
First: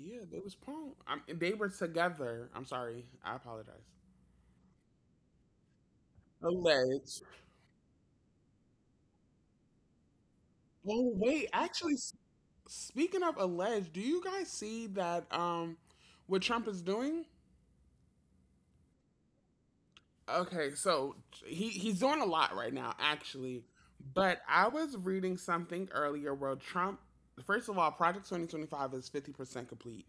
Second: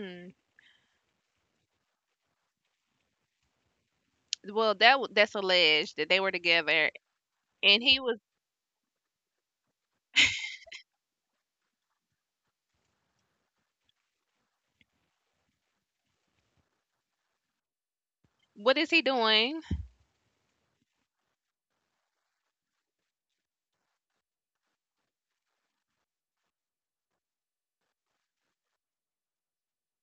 S2: Yeah, they was punk. Um, they were together. I'm sorry. I apologize.
S1: Well, that w- that's alleged that they were together,
S2: Alleged.
S1: and he was.
S2: Oh wait, actually, s- speaking of alleged, do you guys see that? Um, what Trump is doing?
S1: What is he doing?
S2: Okay, so he he's doing a lot right now, actually. But I was reading something earlier where Trump. First of all, Project twenty twenty-five is fifty percent complete.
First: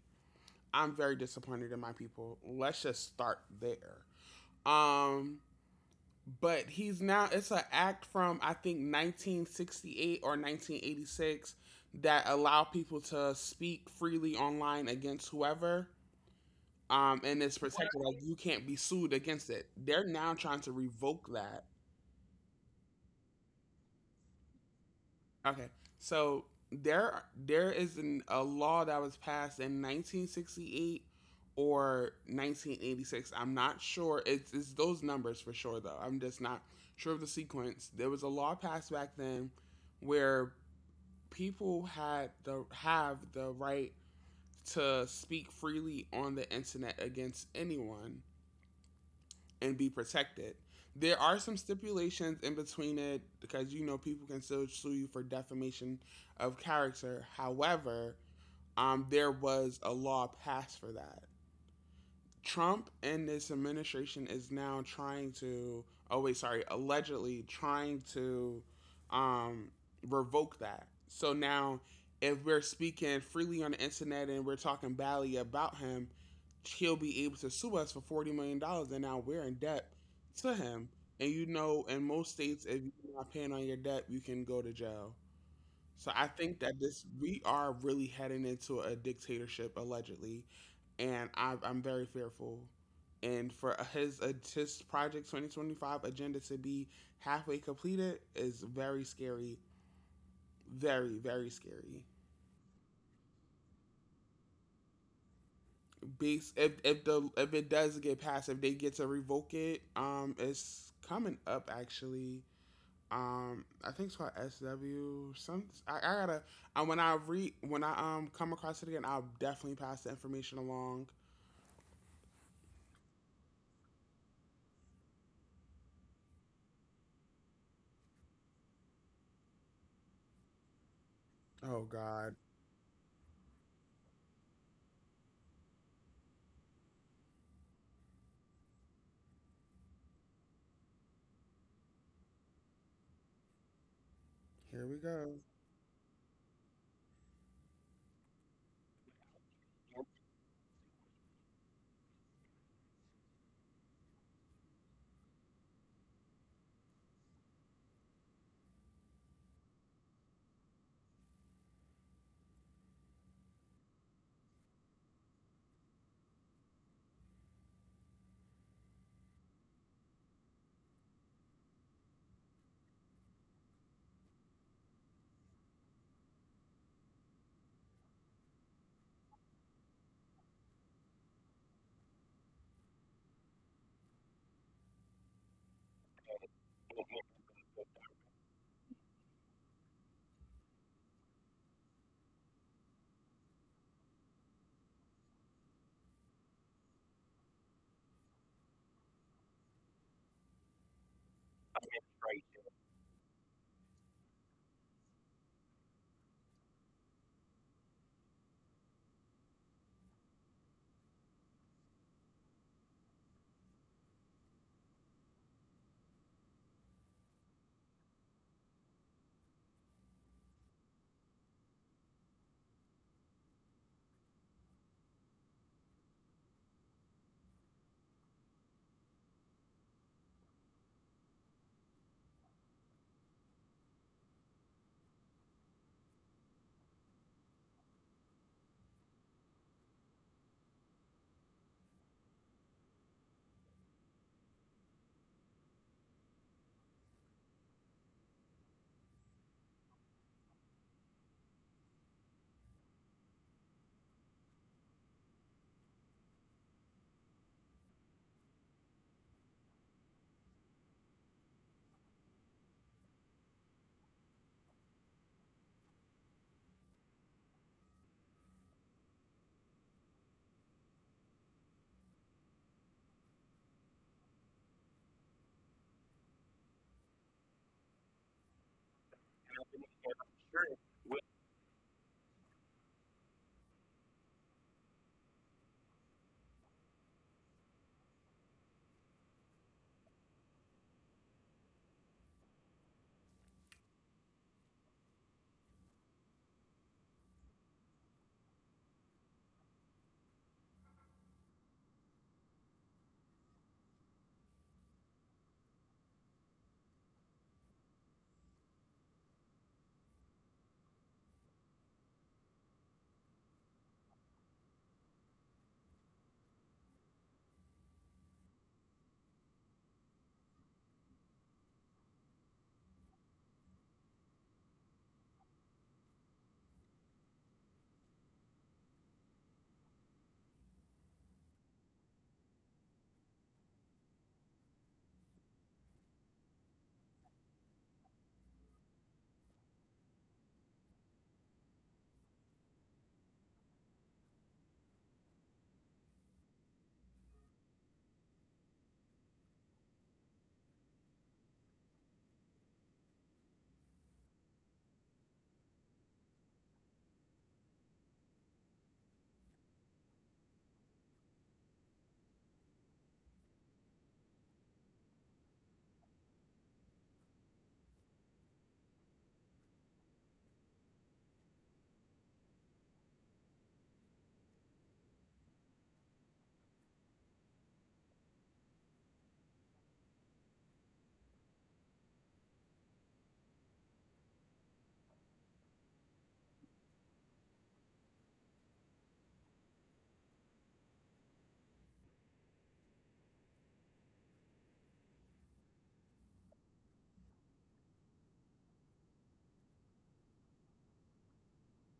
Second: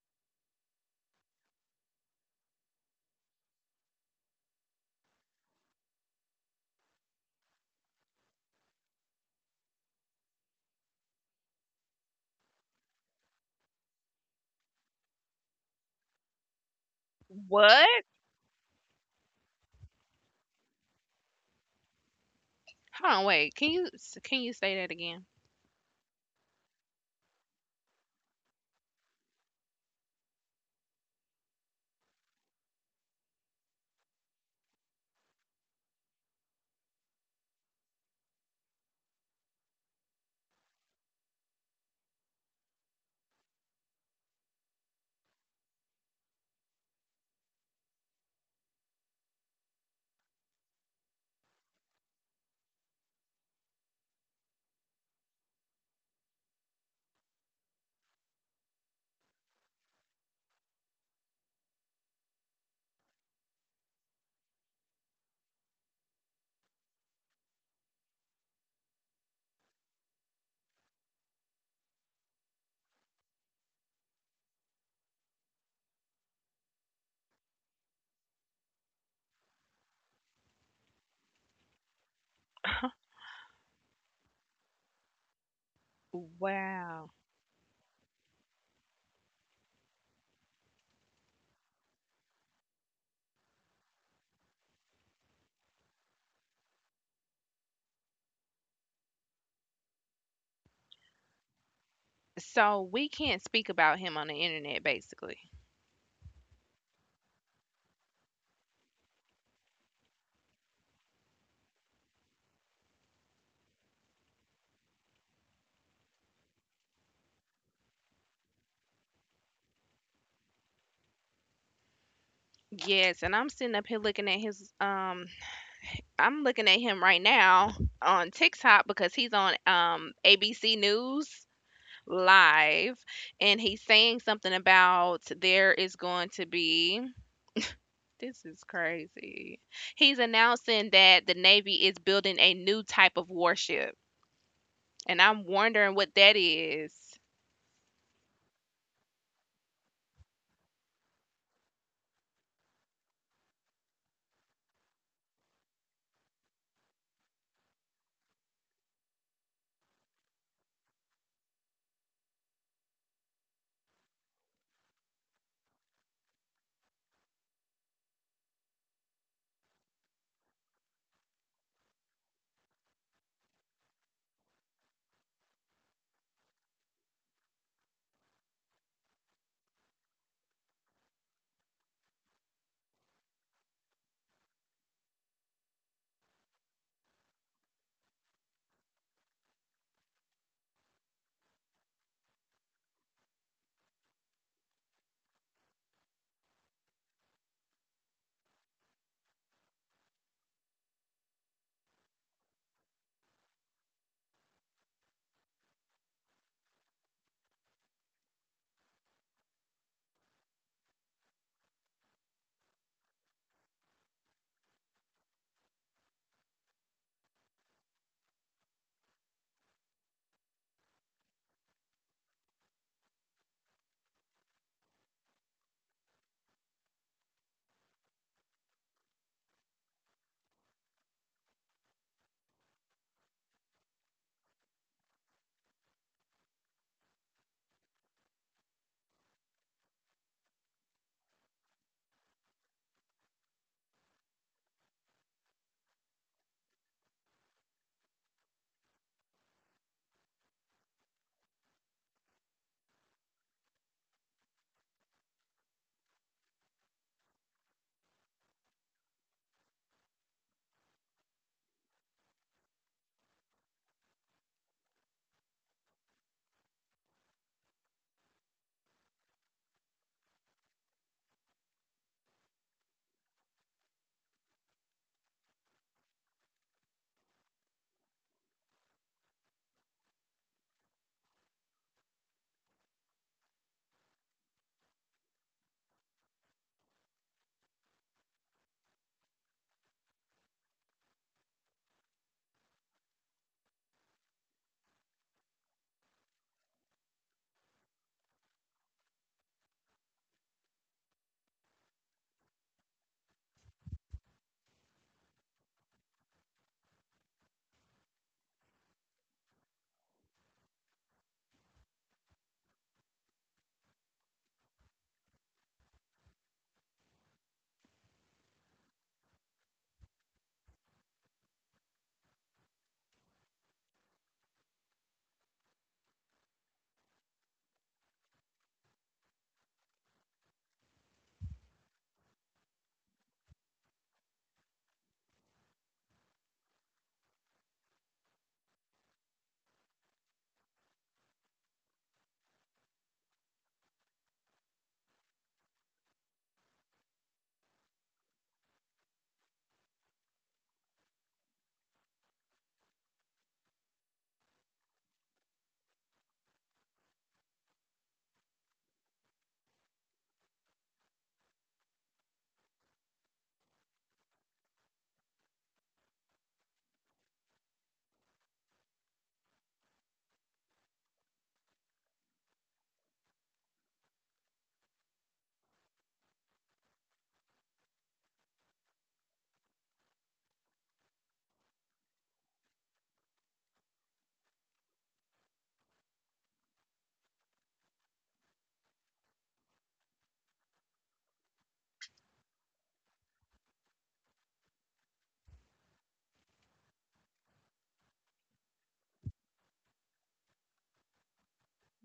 S2: I'm very disappointed in my people. Let's just start there. Um, but he's now, it's an act from I think nineteen sixty-eight or nineteen eighty-six that allow people to speak freely online against whoever. Um, and it's protected
S1: What?
S2: like you can't be sued against it. They're now trying to revoke that.
S1: Hold on, wait. Can you, can you say that again?
S2: Okay, so there there is an, a law that was passed in nineteen sixty-eight or nineteen eighty-six. I'm not sure. It's, it's those numbers for sure though. I'm just not sure of the sequence. There was a law passed back then where people had the have the right to speak freely on the internet against anyone and be protected. There are some stipulations in between it because you know people can still sue you for defamation of character. However, um, there was a law passed for that. Trump and this administration is now trying to, oh, wait, sorry, allegedly trying to um, revoke that. So now, if we're speaking freely on the internet and we're talking badly about him, he'll be able to sue us for forty million dollars, dollars, and now we're in debt to him. And you know, in most states, if you're not paying on your debt, you can go to jail. So I think that this
S1: Wow.
S2: we are really heading into a dictatorship allegedly, and I, I'm very fearful. And for his his project twenty twenty-five agenda to be halfway completed is very scary, very very scary.
S1: So we can't speak about him on the internet basically.
S2: Based, if if the if it does get passed, if they get to revoke it, um, it's coming up actually. Um, I think it's called S W. Some I, I gotta. And when I re when I um come across it again, I'll definitely pass the information along.
S1: Yes, and I'm sitting up here looking at his um I'm looking at him right now on TikTok because he's on um A B C News
S2: Oh God,
S1: live and he's saying something about there is going to be, this is crazy. He's announcing that the Navy is building a new type of warship,
S2: here we
S1: and
S2: go.
S1: I'm wondering what that is.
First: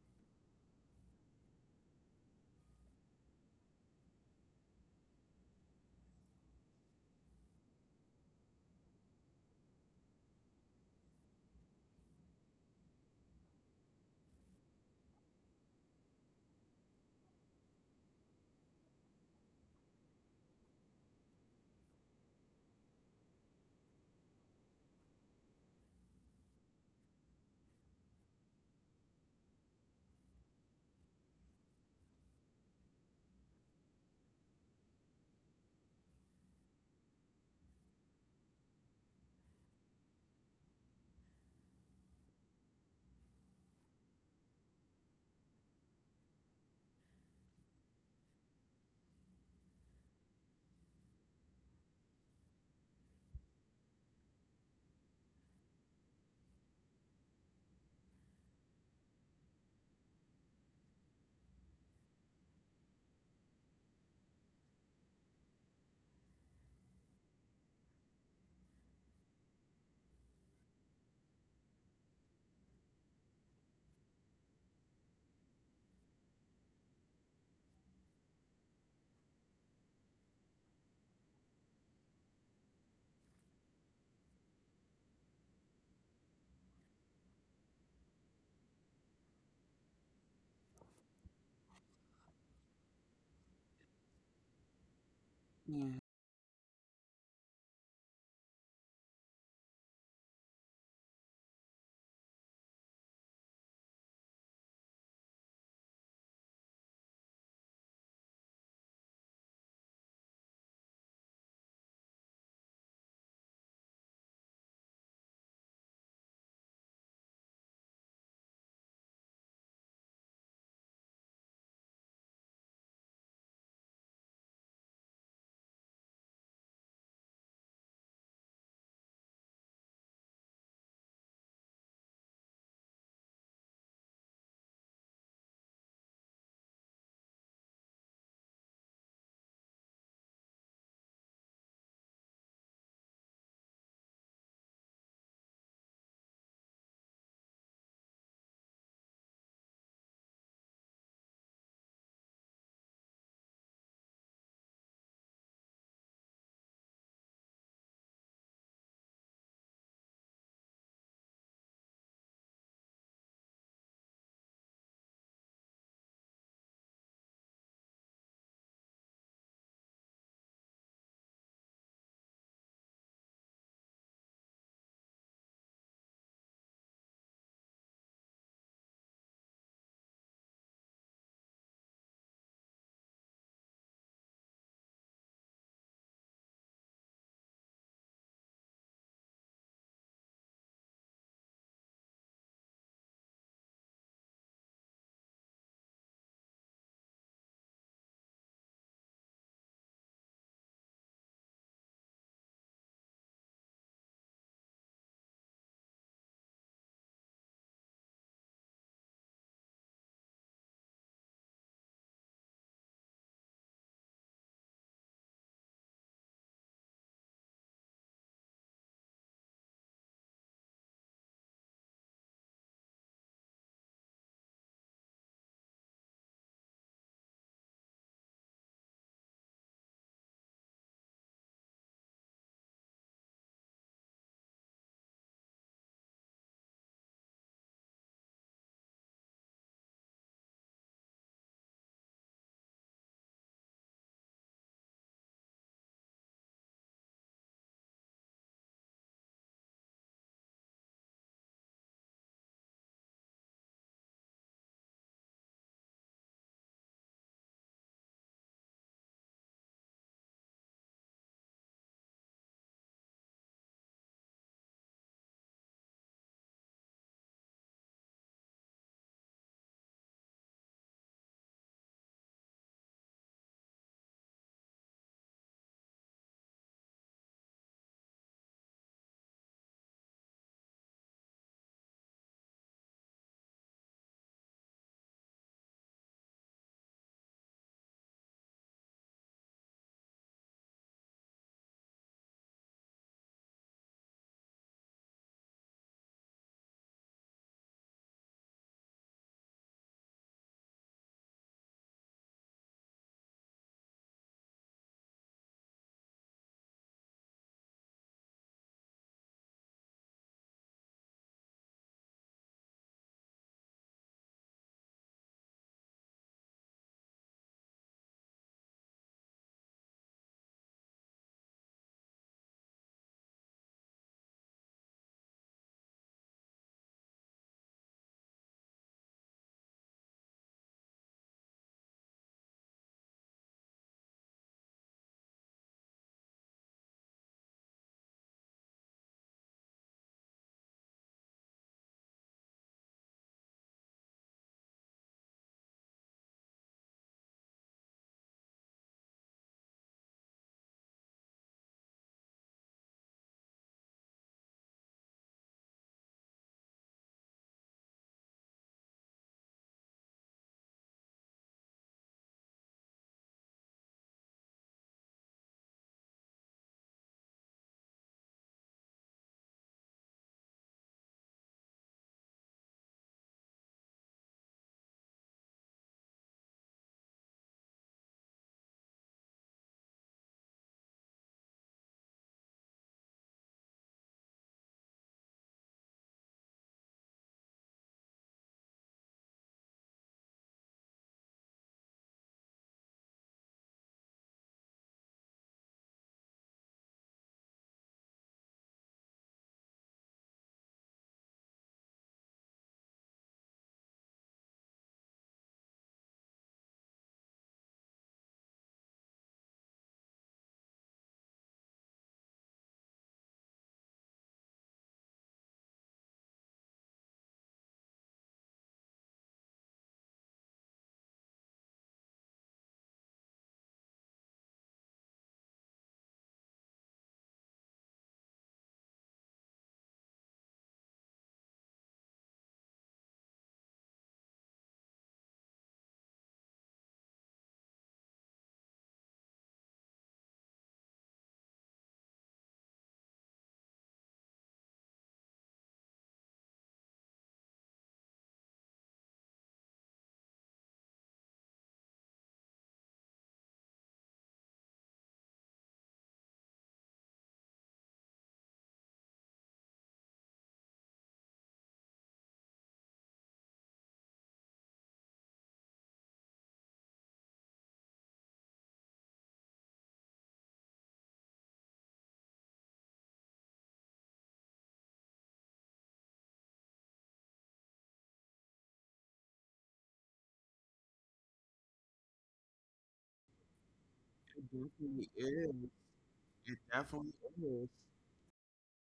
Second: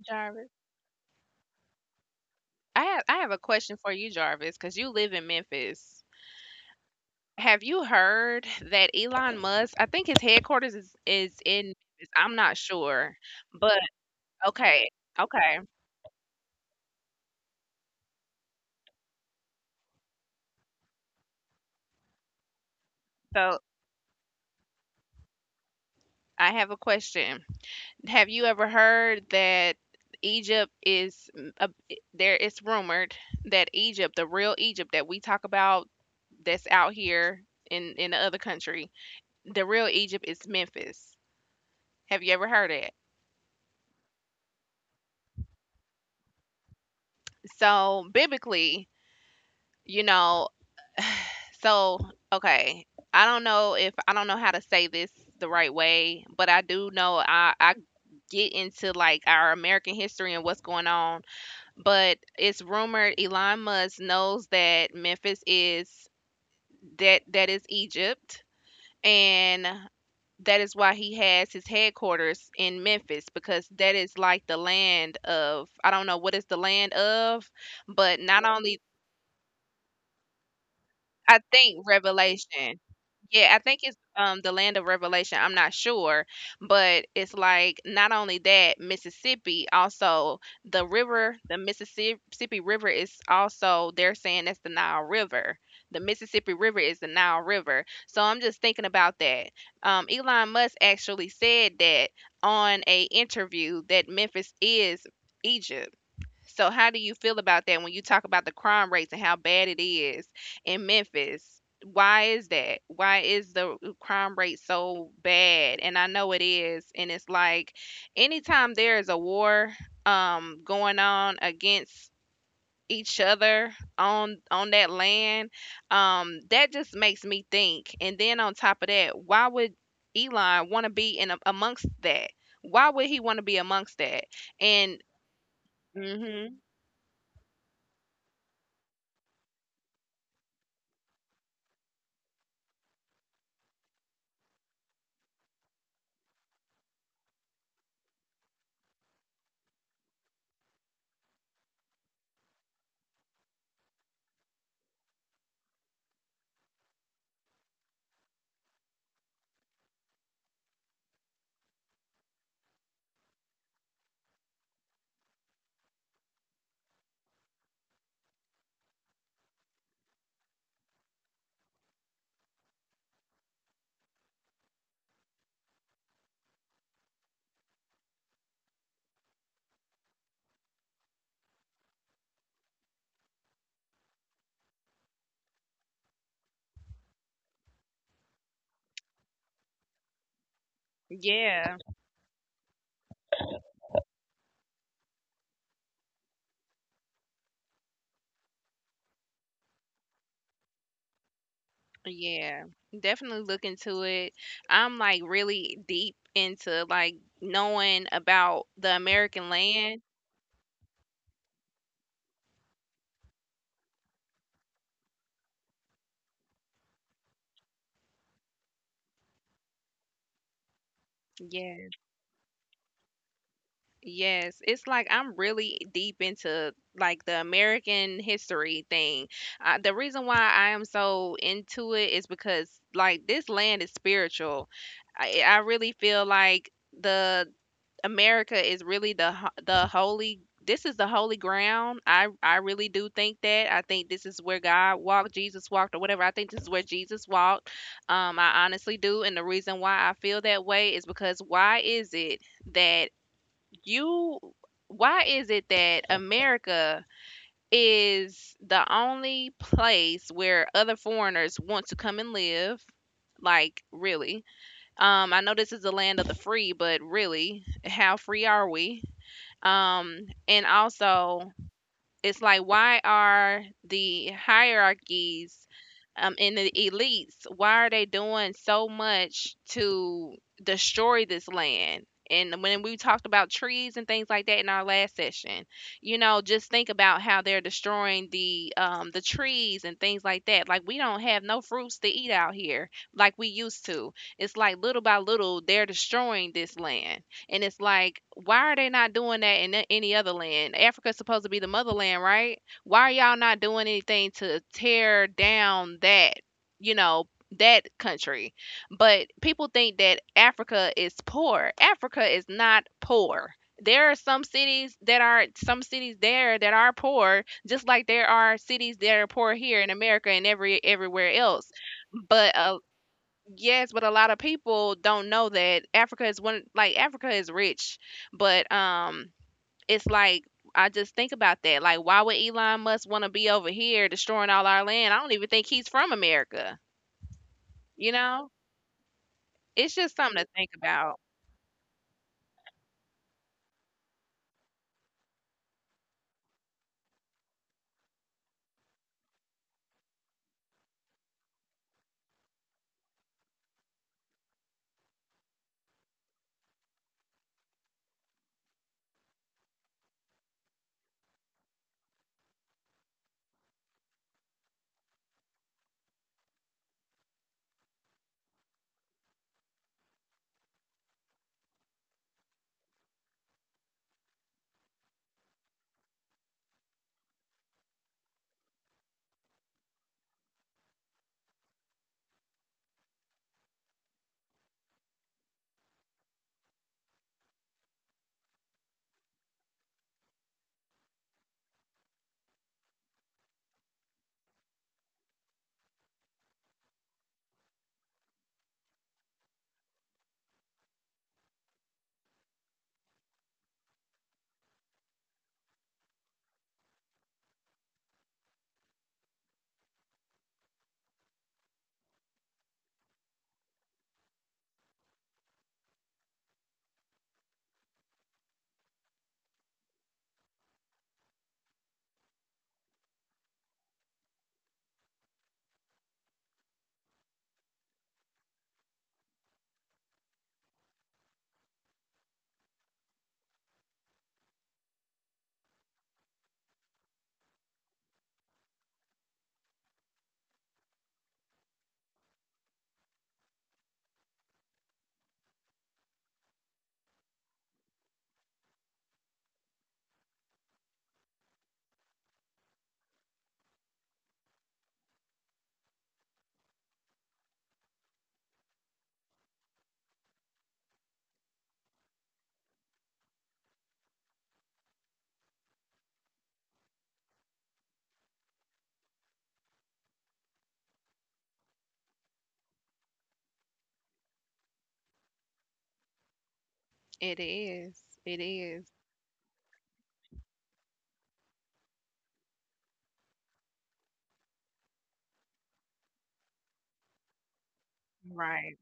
S1: Jarvis. I have I have a question for you, Jarvis, cuz you live in Memphis. Have you heard that Elon Musk, I think his headquarters is is in Memphis, I'm not sure. But okay, okay. So I have a question. Have you ever heard that Egypt is mm, a, there, it's rumored that Egypt, the real Egypt that we talk about that's out here in in the other country, the real Egypt is Memphis. Have you ever heard it? So biblically, you know, so, okay. I don't know if I don't know how to say this the right way, but I do know I I get into like our American history and what's going on, but it's rumored Elon Musk knows that Memphis is that that is Egypt, and that is why he has his headquarters in Memphis because that is like the land of I don't know what is the land of, but not only I think Revelation. Yeah, I think it's um the land of Revelation. I'm not sure, but it's like not only that, Mississippi also the river, the Mississippi River is also, they're saying that's the Nile River. The
S2: Yeah,
S1: Mississippi River is the Nile River. So I'm just thinking about that. Um, Elon Musk actually said that on a interview that Memphis is Egypt. So how do you feel about that when you talk about the crime rates and how bad it is in Memphis? Why is that? Why is the uh, crime rate so bad? And I know it is, and it's like anytime there is a war um going on against each other on on that land, um, that just makes me think. And then on top of that, why would Elon want to be in a, amongst that? Why would he want to be amongst that? And hmm yeah. Yeah, definitely look into it. I'm like really deep into like knowing about the American land. Yeah, yes. It's like I'm really deep into like the American history thing. Uh, the reason why I am so into it is because like this land is spiritual. I, I really feel like the America is really the ho- the holy, this is the holy ground. I I really do think that. I think this is where God walked, Jesus walked or whatever. I think this is where Jesus walked. Um I honestly do, and the reason why I feel that way is because why is it that you why is it that America is the only place where other foreigners want to come and live? Like really? Um, I know this is the land of the free, but really, how free are we? Um, and also, it's like why are the hierarchies, um, in the elites, why are they doing so much to destroy this land? And when we talked about trees and things like that in our last session, you know, just think about how they're destroying the um, the trees and things like that. Like, we don't have no fruits to eat out here like we used to. It's like little by little they're destroying this land, and it's like, why are they not doing that in a- any other land? Africa's supposed to be the motherland, right? Why are y'all not doing anything to tear down that, you know, that country? But people think that Africa is poor. Africa is not poor. There are some cities that are some cities there that are poor, just like there are cities that are poor here in America and every everywhere else, but a yes, but a lot of people don't know that Africa is one, like Africa is rich, but um it's like I just think about that. Like why would Elon Musk want to be over here destroying all our land? I don't even think he's from America. You know? It's just something to think about. It is. It is.
S2: it definitely is. It definitely is.
S1: Right.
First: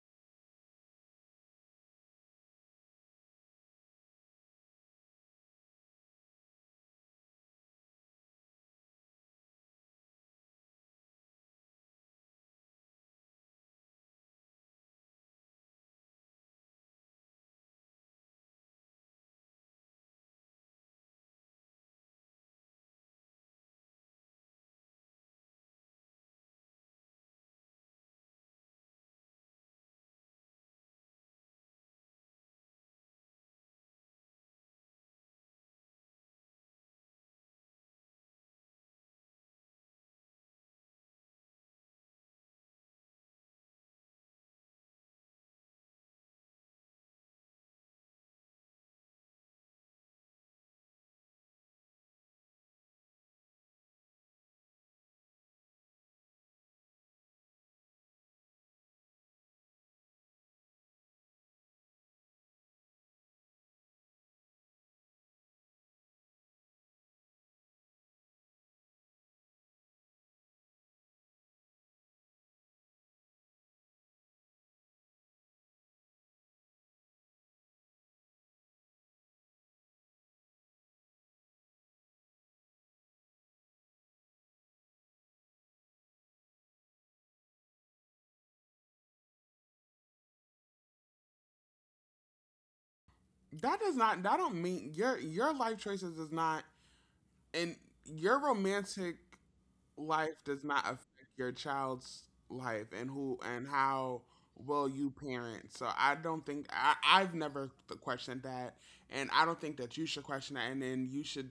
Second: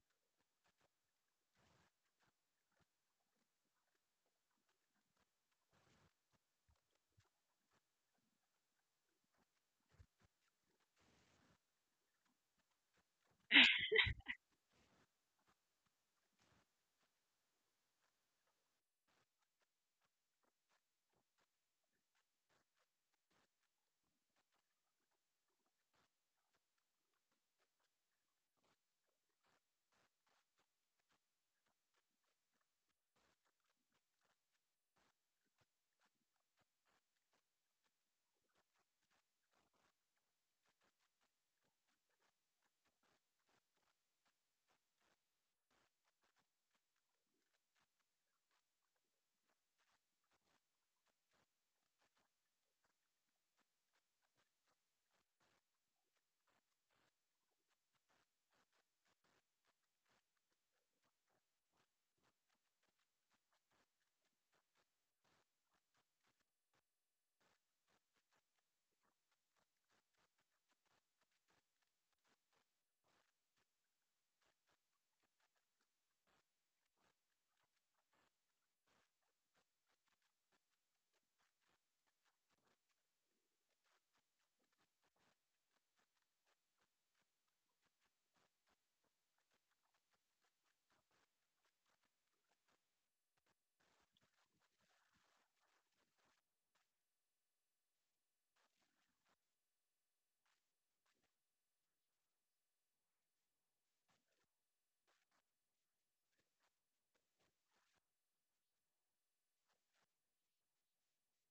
S2: That does not. That don't mean your your life choices does not and your romantic life does not affect your child's life and who and how well you parent. So I don't think I, I've never th- questioned that, and I don't think that you should question that. And then you should.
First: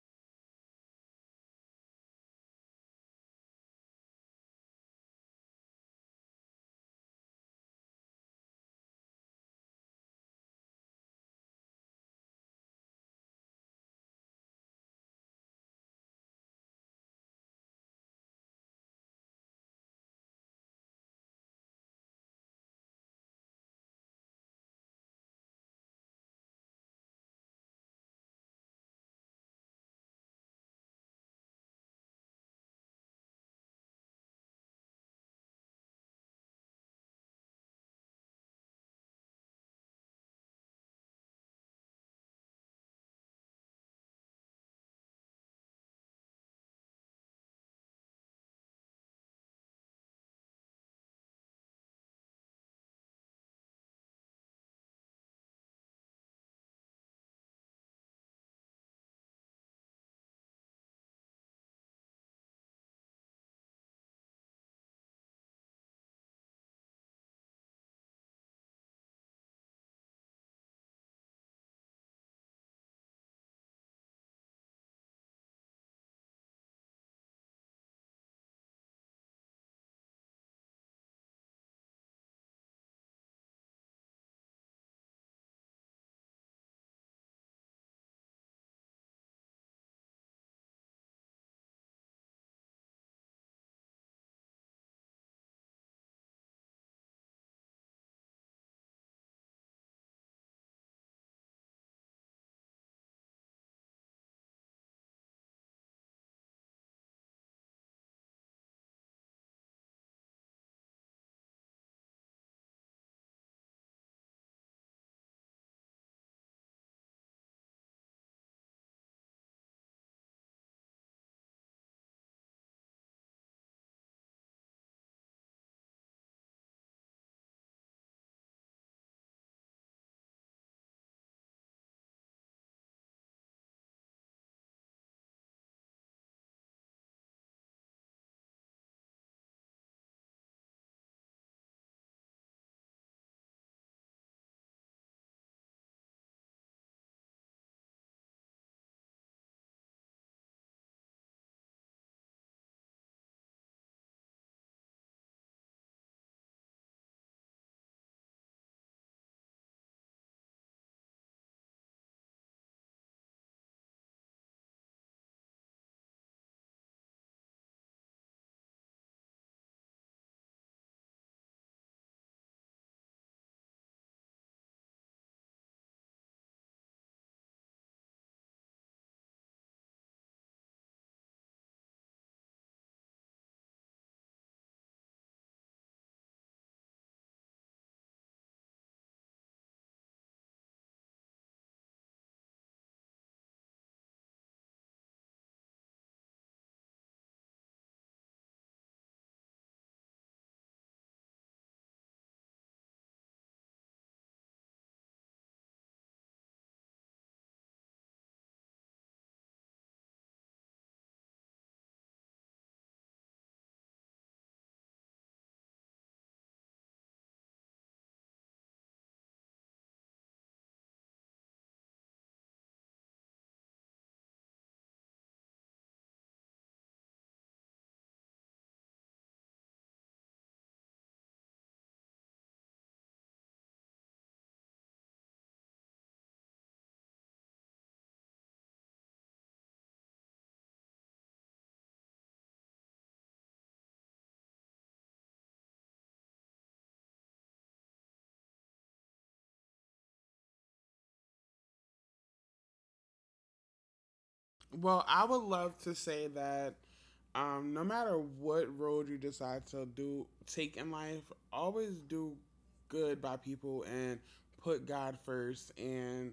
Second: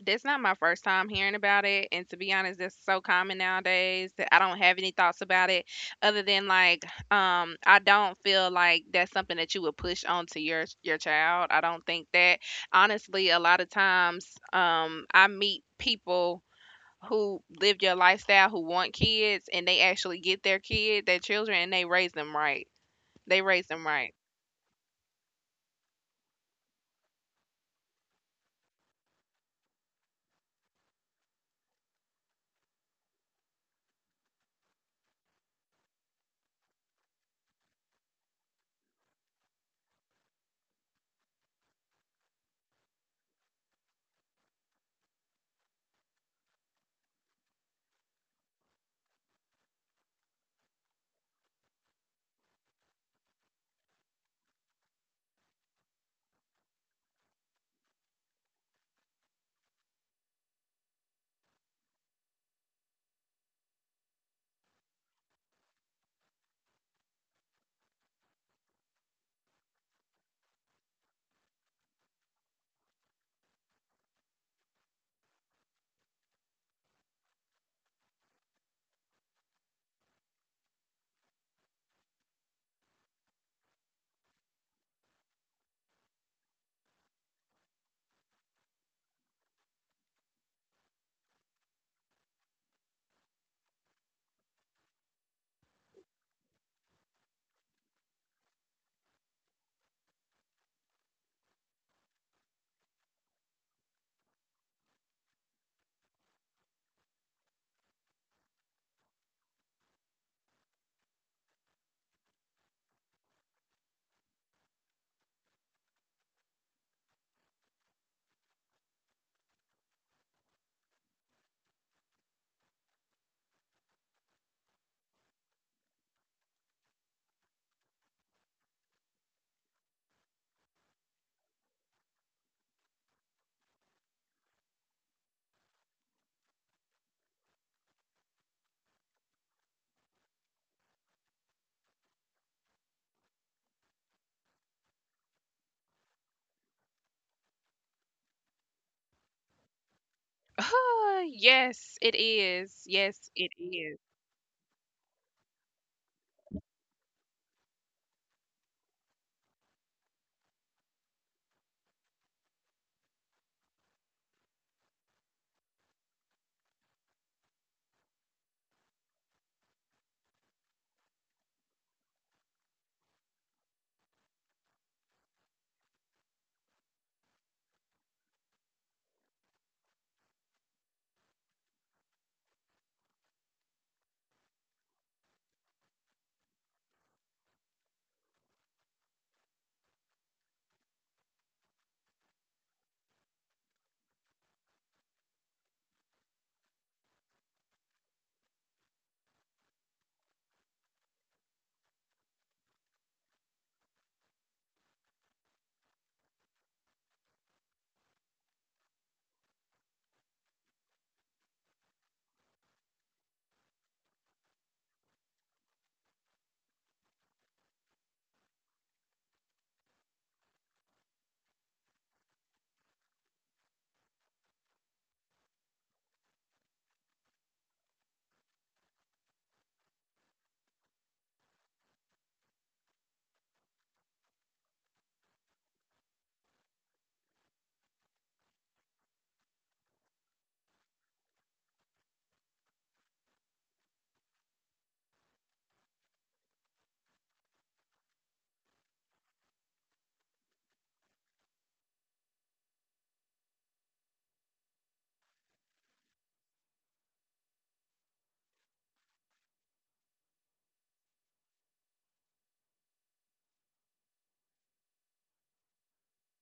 S1: That's not my first time hearing about it, and to be honest, that's so common nowadays that I don't have any thoughts about it other than, like, um, I don't feel like that's something that you would push onto your your child. I don't think that. Honestly, a lot of times, um, I meet people who live your lifestyle who want kids, and they actually get their kid, their children, and they raise them right. They raise them right. Yes, it is. Yes, it is.
S2: Well, I would love to say that um, no matter what road you decide to do take in life, always do good by people and put God first and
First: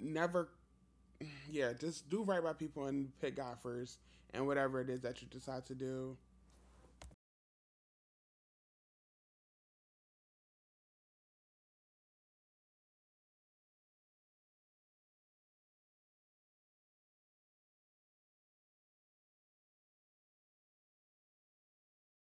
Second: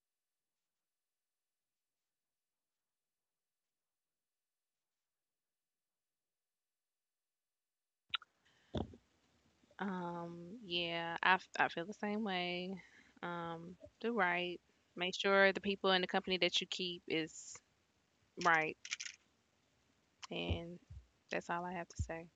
S2: never, yeah, just do right by people and put God first and whatever it is that you decide to do.
S1: Um, yeah, I, f- I feel the same way. Um, do right. Make sure the people in the company that you keep is right. And that's all I have to say.